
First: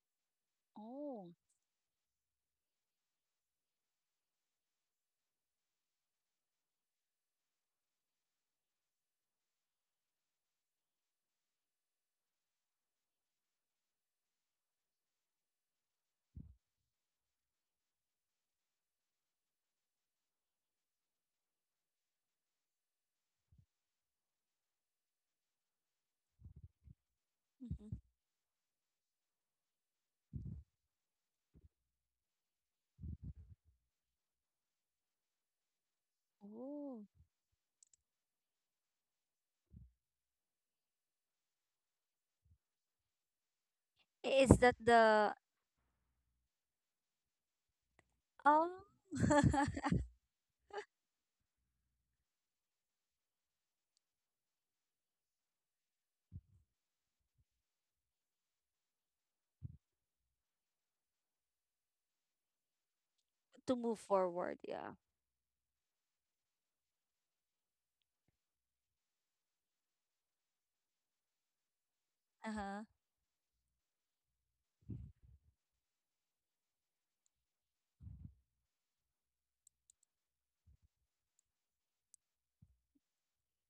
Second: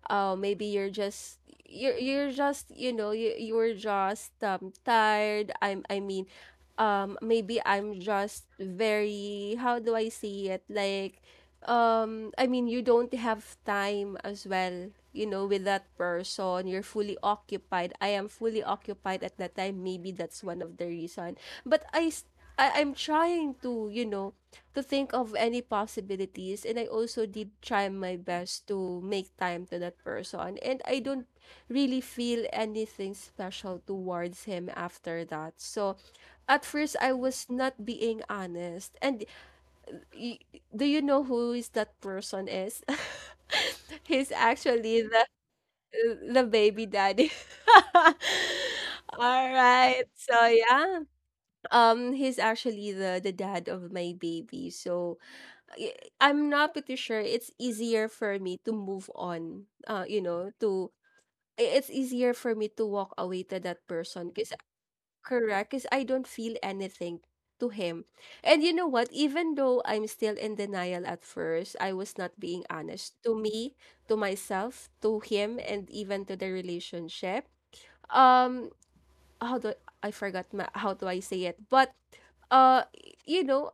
Speaker 1: maybe you're just you know you are just tired. I mean, maybe I'm just very, how do I say it, like I mean you don't have time as well, you know, with that person, you're fully occupied, I am fully occupied at that time, maybe that's one of the reason, but I s- I am trying to, you know, to think of any possibilities, and I also did try my best to make time to that person, and I don't really feel anything special towards him after that. So at first
Speaker 2: Oh.
Speaker 1: I was not being honest. And y- do you know who is that person is? He's
Speaker 2: Is that
Speaker 1: actually
Speaker 2: the
Speaker 1: the baby daddy.
Speaker 2: um
Speaker 1: All right. So yeah he's actually the dad of my baby, so I'm not pretty sure it's easier for me to move on. You know, to it's easier for me to walk away to
Speaker 2: to
Speaker 1: that
Speaker 2: move
Speaker 1: person because
Speaker 2: forward? Yeah.
Speaker 1: correct, because I don't feel anything to him. And you know what? Even though I'm still in denial at first, I was not being
Speaker 2: Uh-huh.
Speaker 1: honest to me, to myself, to him, and even to the relationship. Um, how do I forgot my, how do I say it? But uh, you know,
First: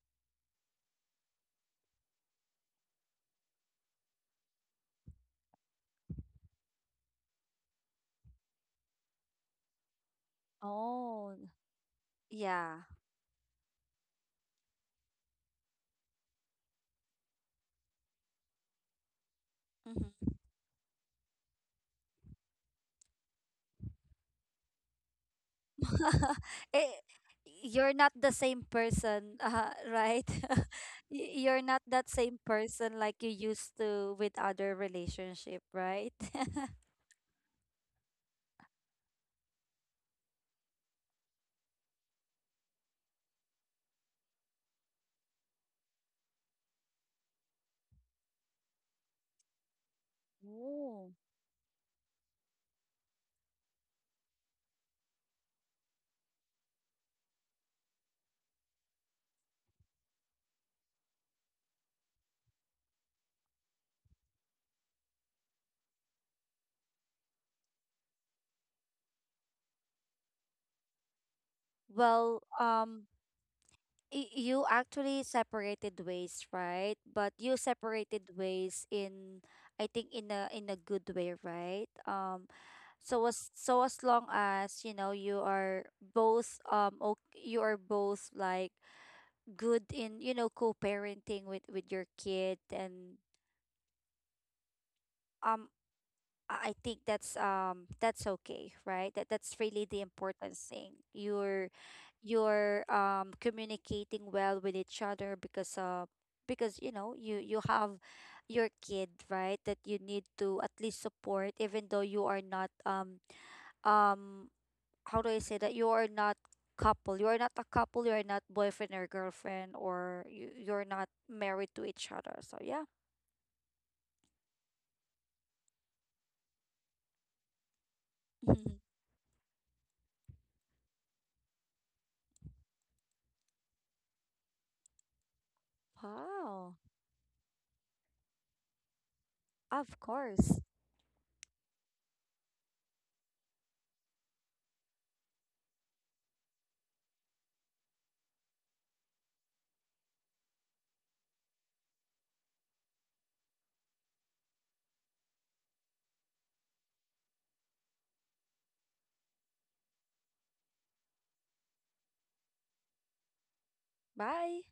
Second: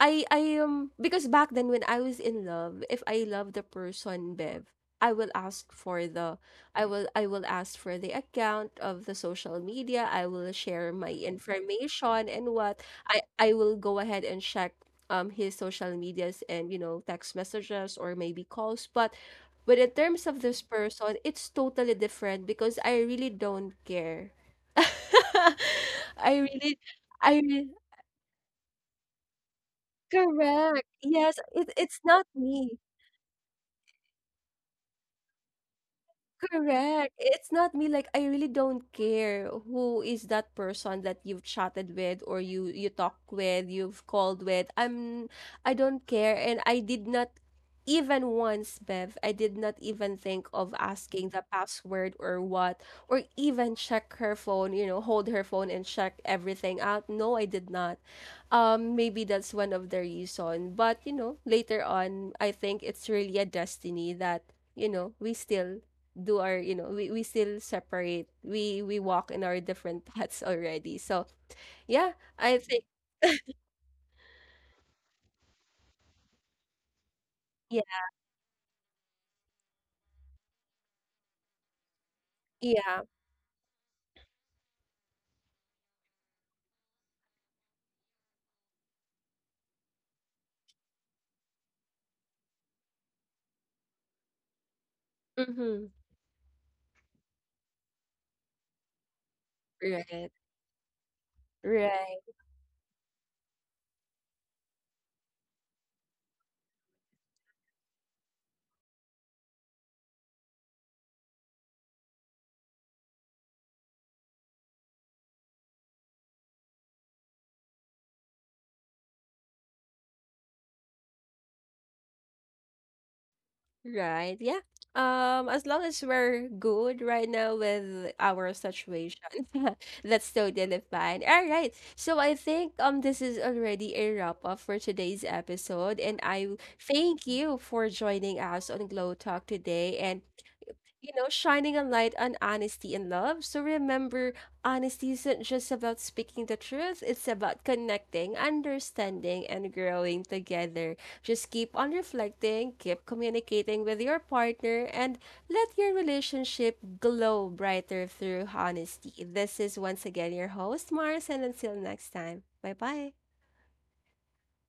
Speaker 1: I because back then when I was in love, if I love the person, Bev, I will ask for the I will ask for the account of the social media. I will share my
Speaker 2: Oh,
Speaker 1: information and what
Speaker 2: yeah.
Speaker 1: I will go ahead and check his social medias and you know text messages or maybe calls. But in terms
Speaker 2: Mhm.
Speaker 1: of this person, it's totally different because I really don't care. I really
Speaker 2: Eh,
Speaker 1: I
Speaker 2: you're not the same person, right?
Speaker 1: Correct. Yes,
Speaker 2: You're
Speaker 1: it
Speaker 2: not
Speaker 1: it's
Speaker 2: that
Speaker 1: not
Speaker 2: same
Speaker 1: me.
Speaker 2: person, like you used to with other relationship, right?
Speaker 1: Correct. It's not me, like I really don't care who is that person that you've chatted with, or you talk with, you've called with. I don't care, and I did not even once, Bev, I did not even think of
Speaker 2: Oh.
Speaker 1: asking the password or what or even check her phone, you know, hold her phone and check everything out. No, I did not. Maybe that's one of the reason, but you know, later on I think it's really a destiny that you know, we still do our, you know, we still separate, we walk in our different paths already, so yeah.
Speaker 2: Well,
Speaker 1: I think
Speaker 2: you actually separated ways, right? But you
Speaker 1: Yeah.
Speaker 2: separated ways in, I think, in a good way, right? Um,
Speaker 1: Yeah.
Speaker 2: so as so as long as, you are both okay, you are both, like, good in, co-parenting with your kid. And, um
Speaker 1: Mm-hmm.
Speaker 2: I think that's, that's okay, right? That's really the
Speaker 1: Right.
Speaker 2: important thing. You're
Speaker 1: Right.
Speaker 2: you're um communicating well with each other, because you have your kid, right? That you need to at least support, even though you are not um how do I say, that you are not couple. You are not a couple, you are not boyfriend or girlfriend, or you're not married to each other. So yeah.
Speaker 1: Right. Yeah. Um, as long as we're good right now with our situation that's totally fine. All right so I think this is already a wrap up for today's episode, and I
Speaker 2: Wow.
Speaker 1: thank you for joining us on Glow Talk
Speaker 2: Of
Speaker 1: today, and
Speaker 2: course.
Speaker 1: you know, shining a light on honesty and love. So remember, honesty isn't just about speaking the truth, it's about connecting, understanding, and growing together. Just keep on reflecting, keep communicating with your partner, and let your relationship glow brighter through honesty. This is once again your host, Mars, and until next time, bye bye.
Speaker 2: Bye.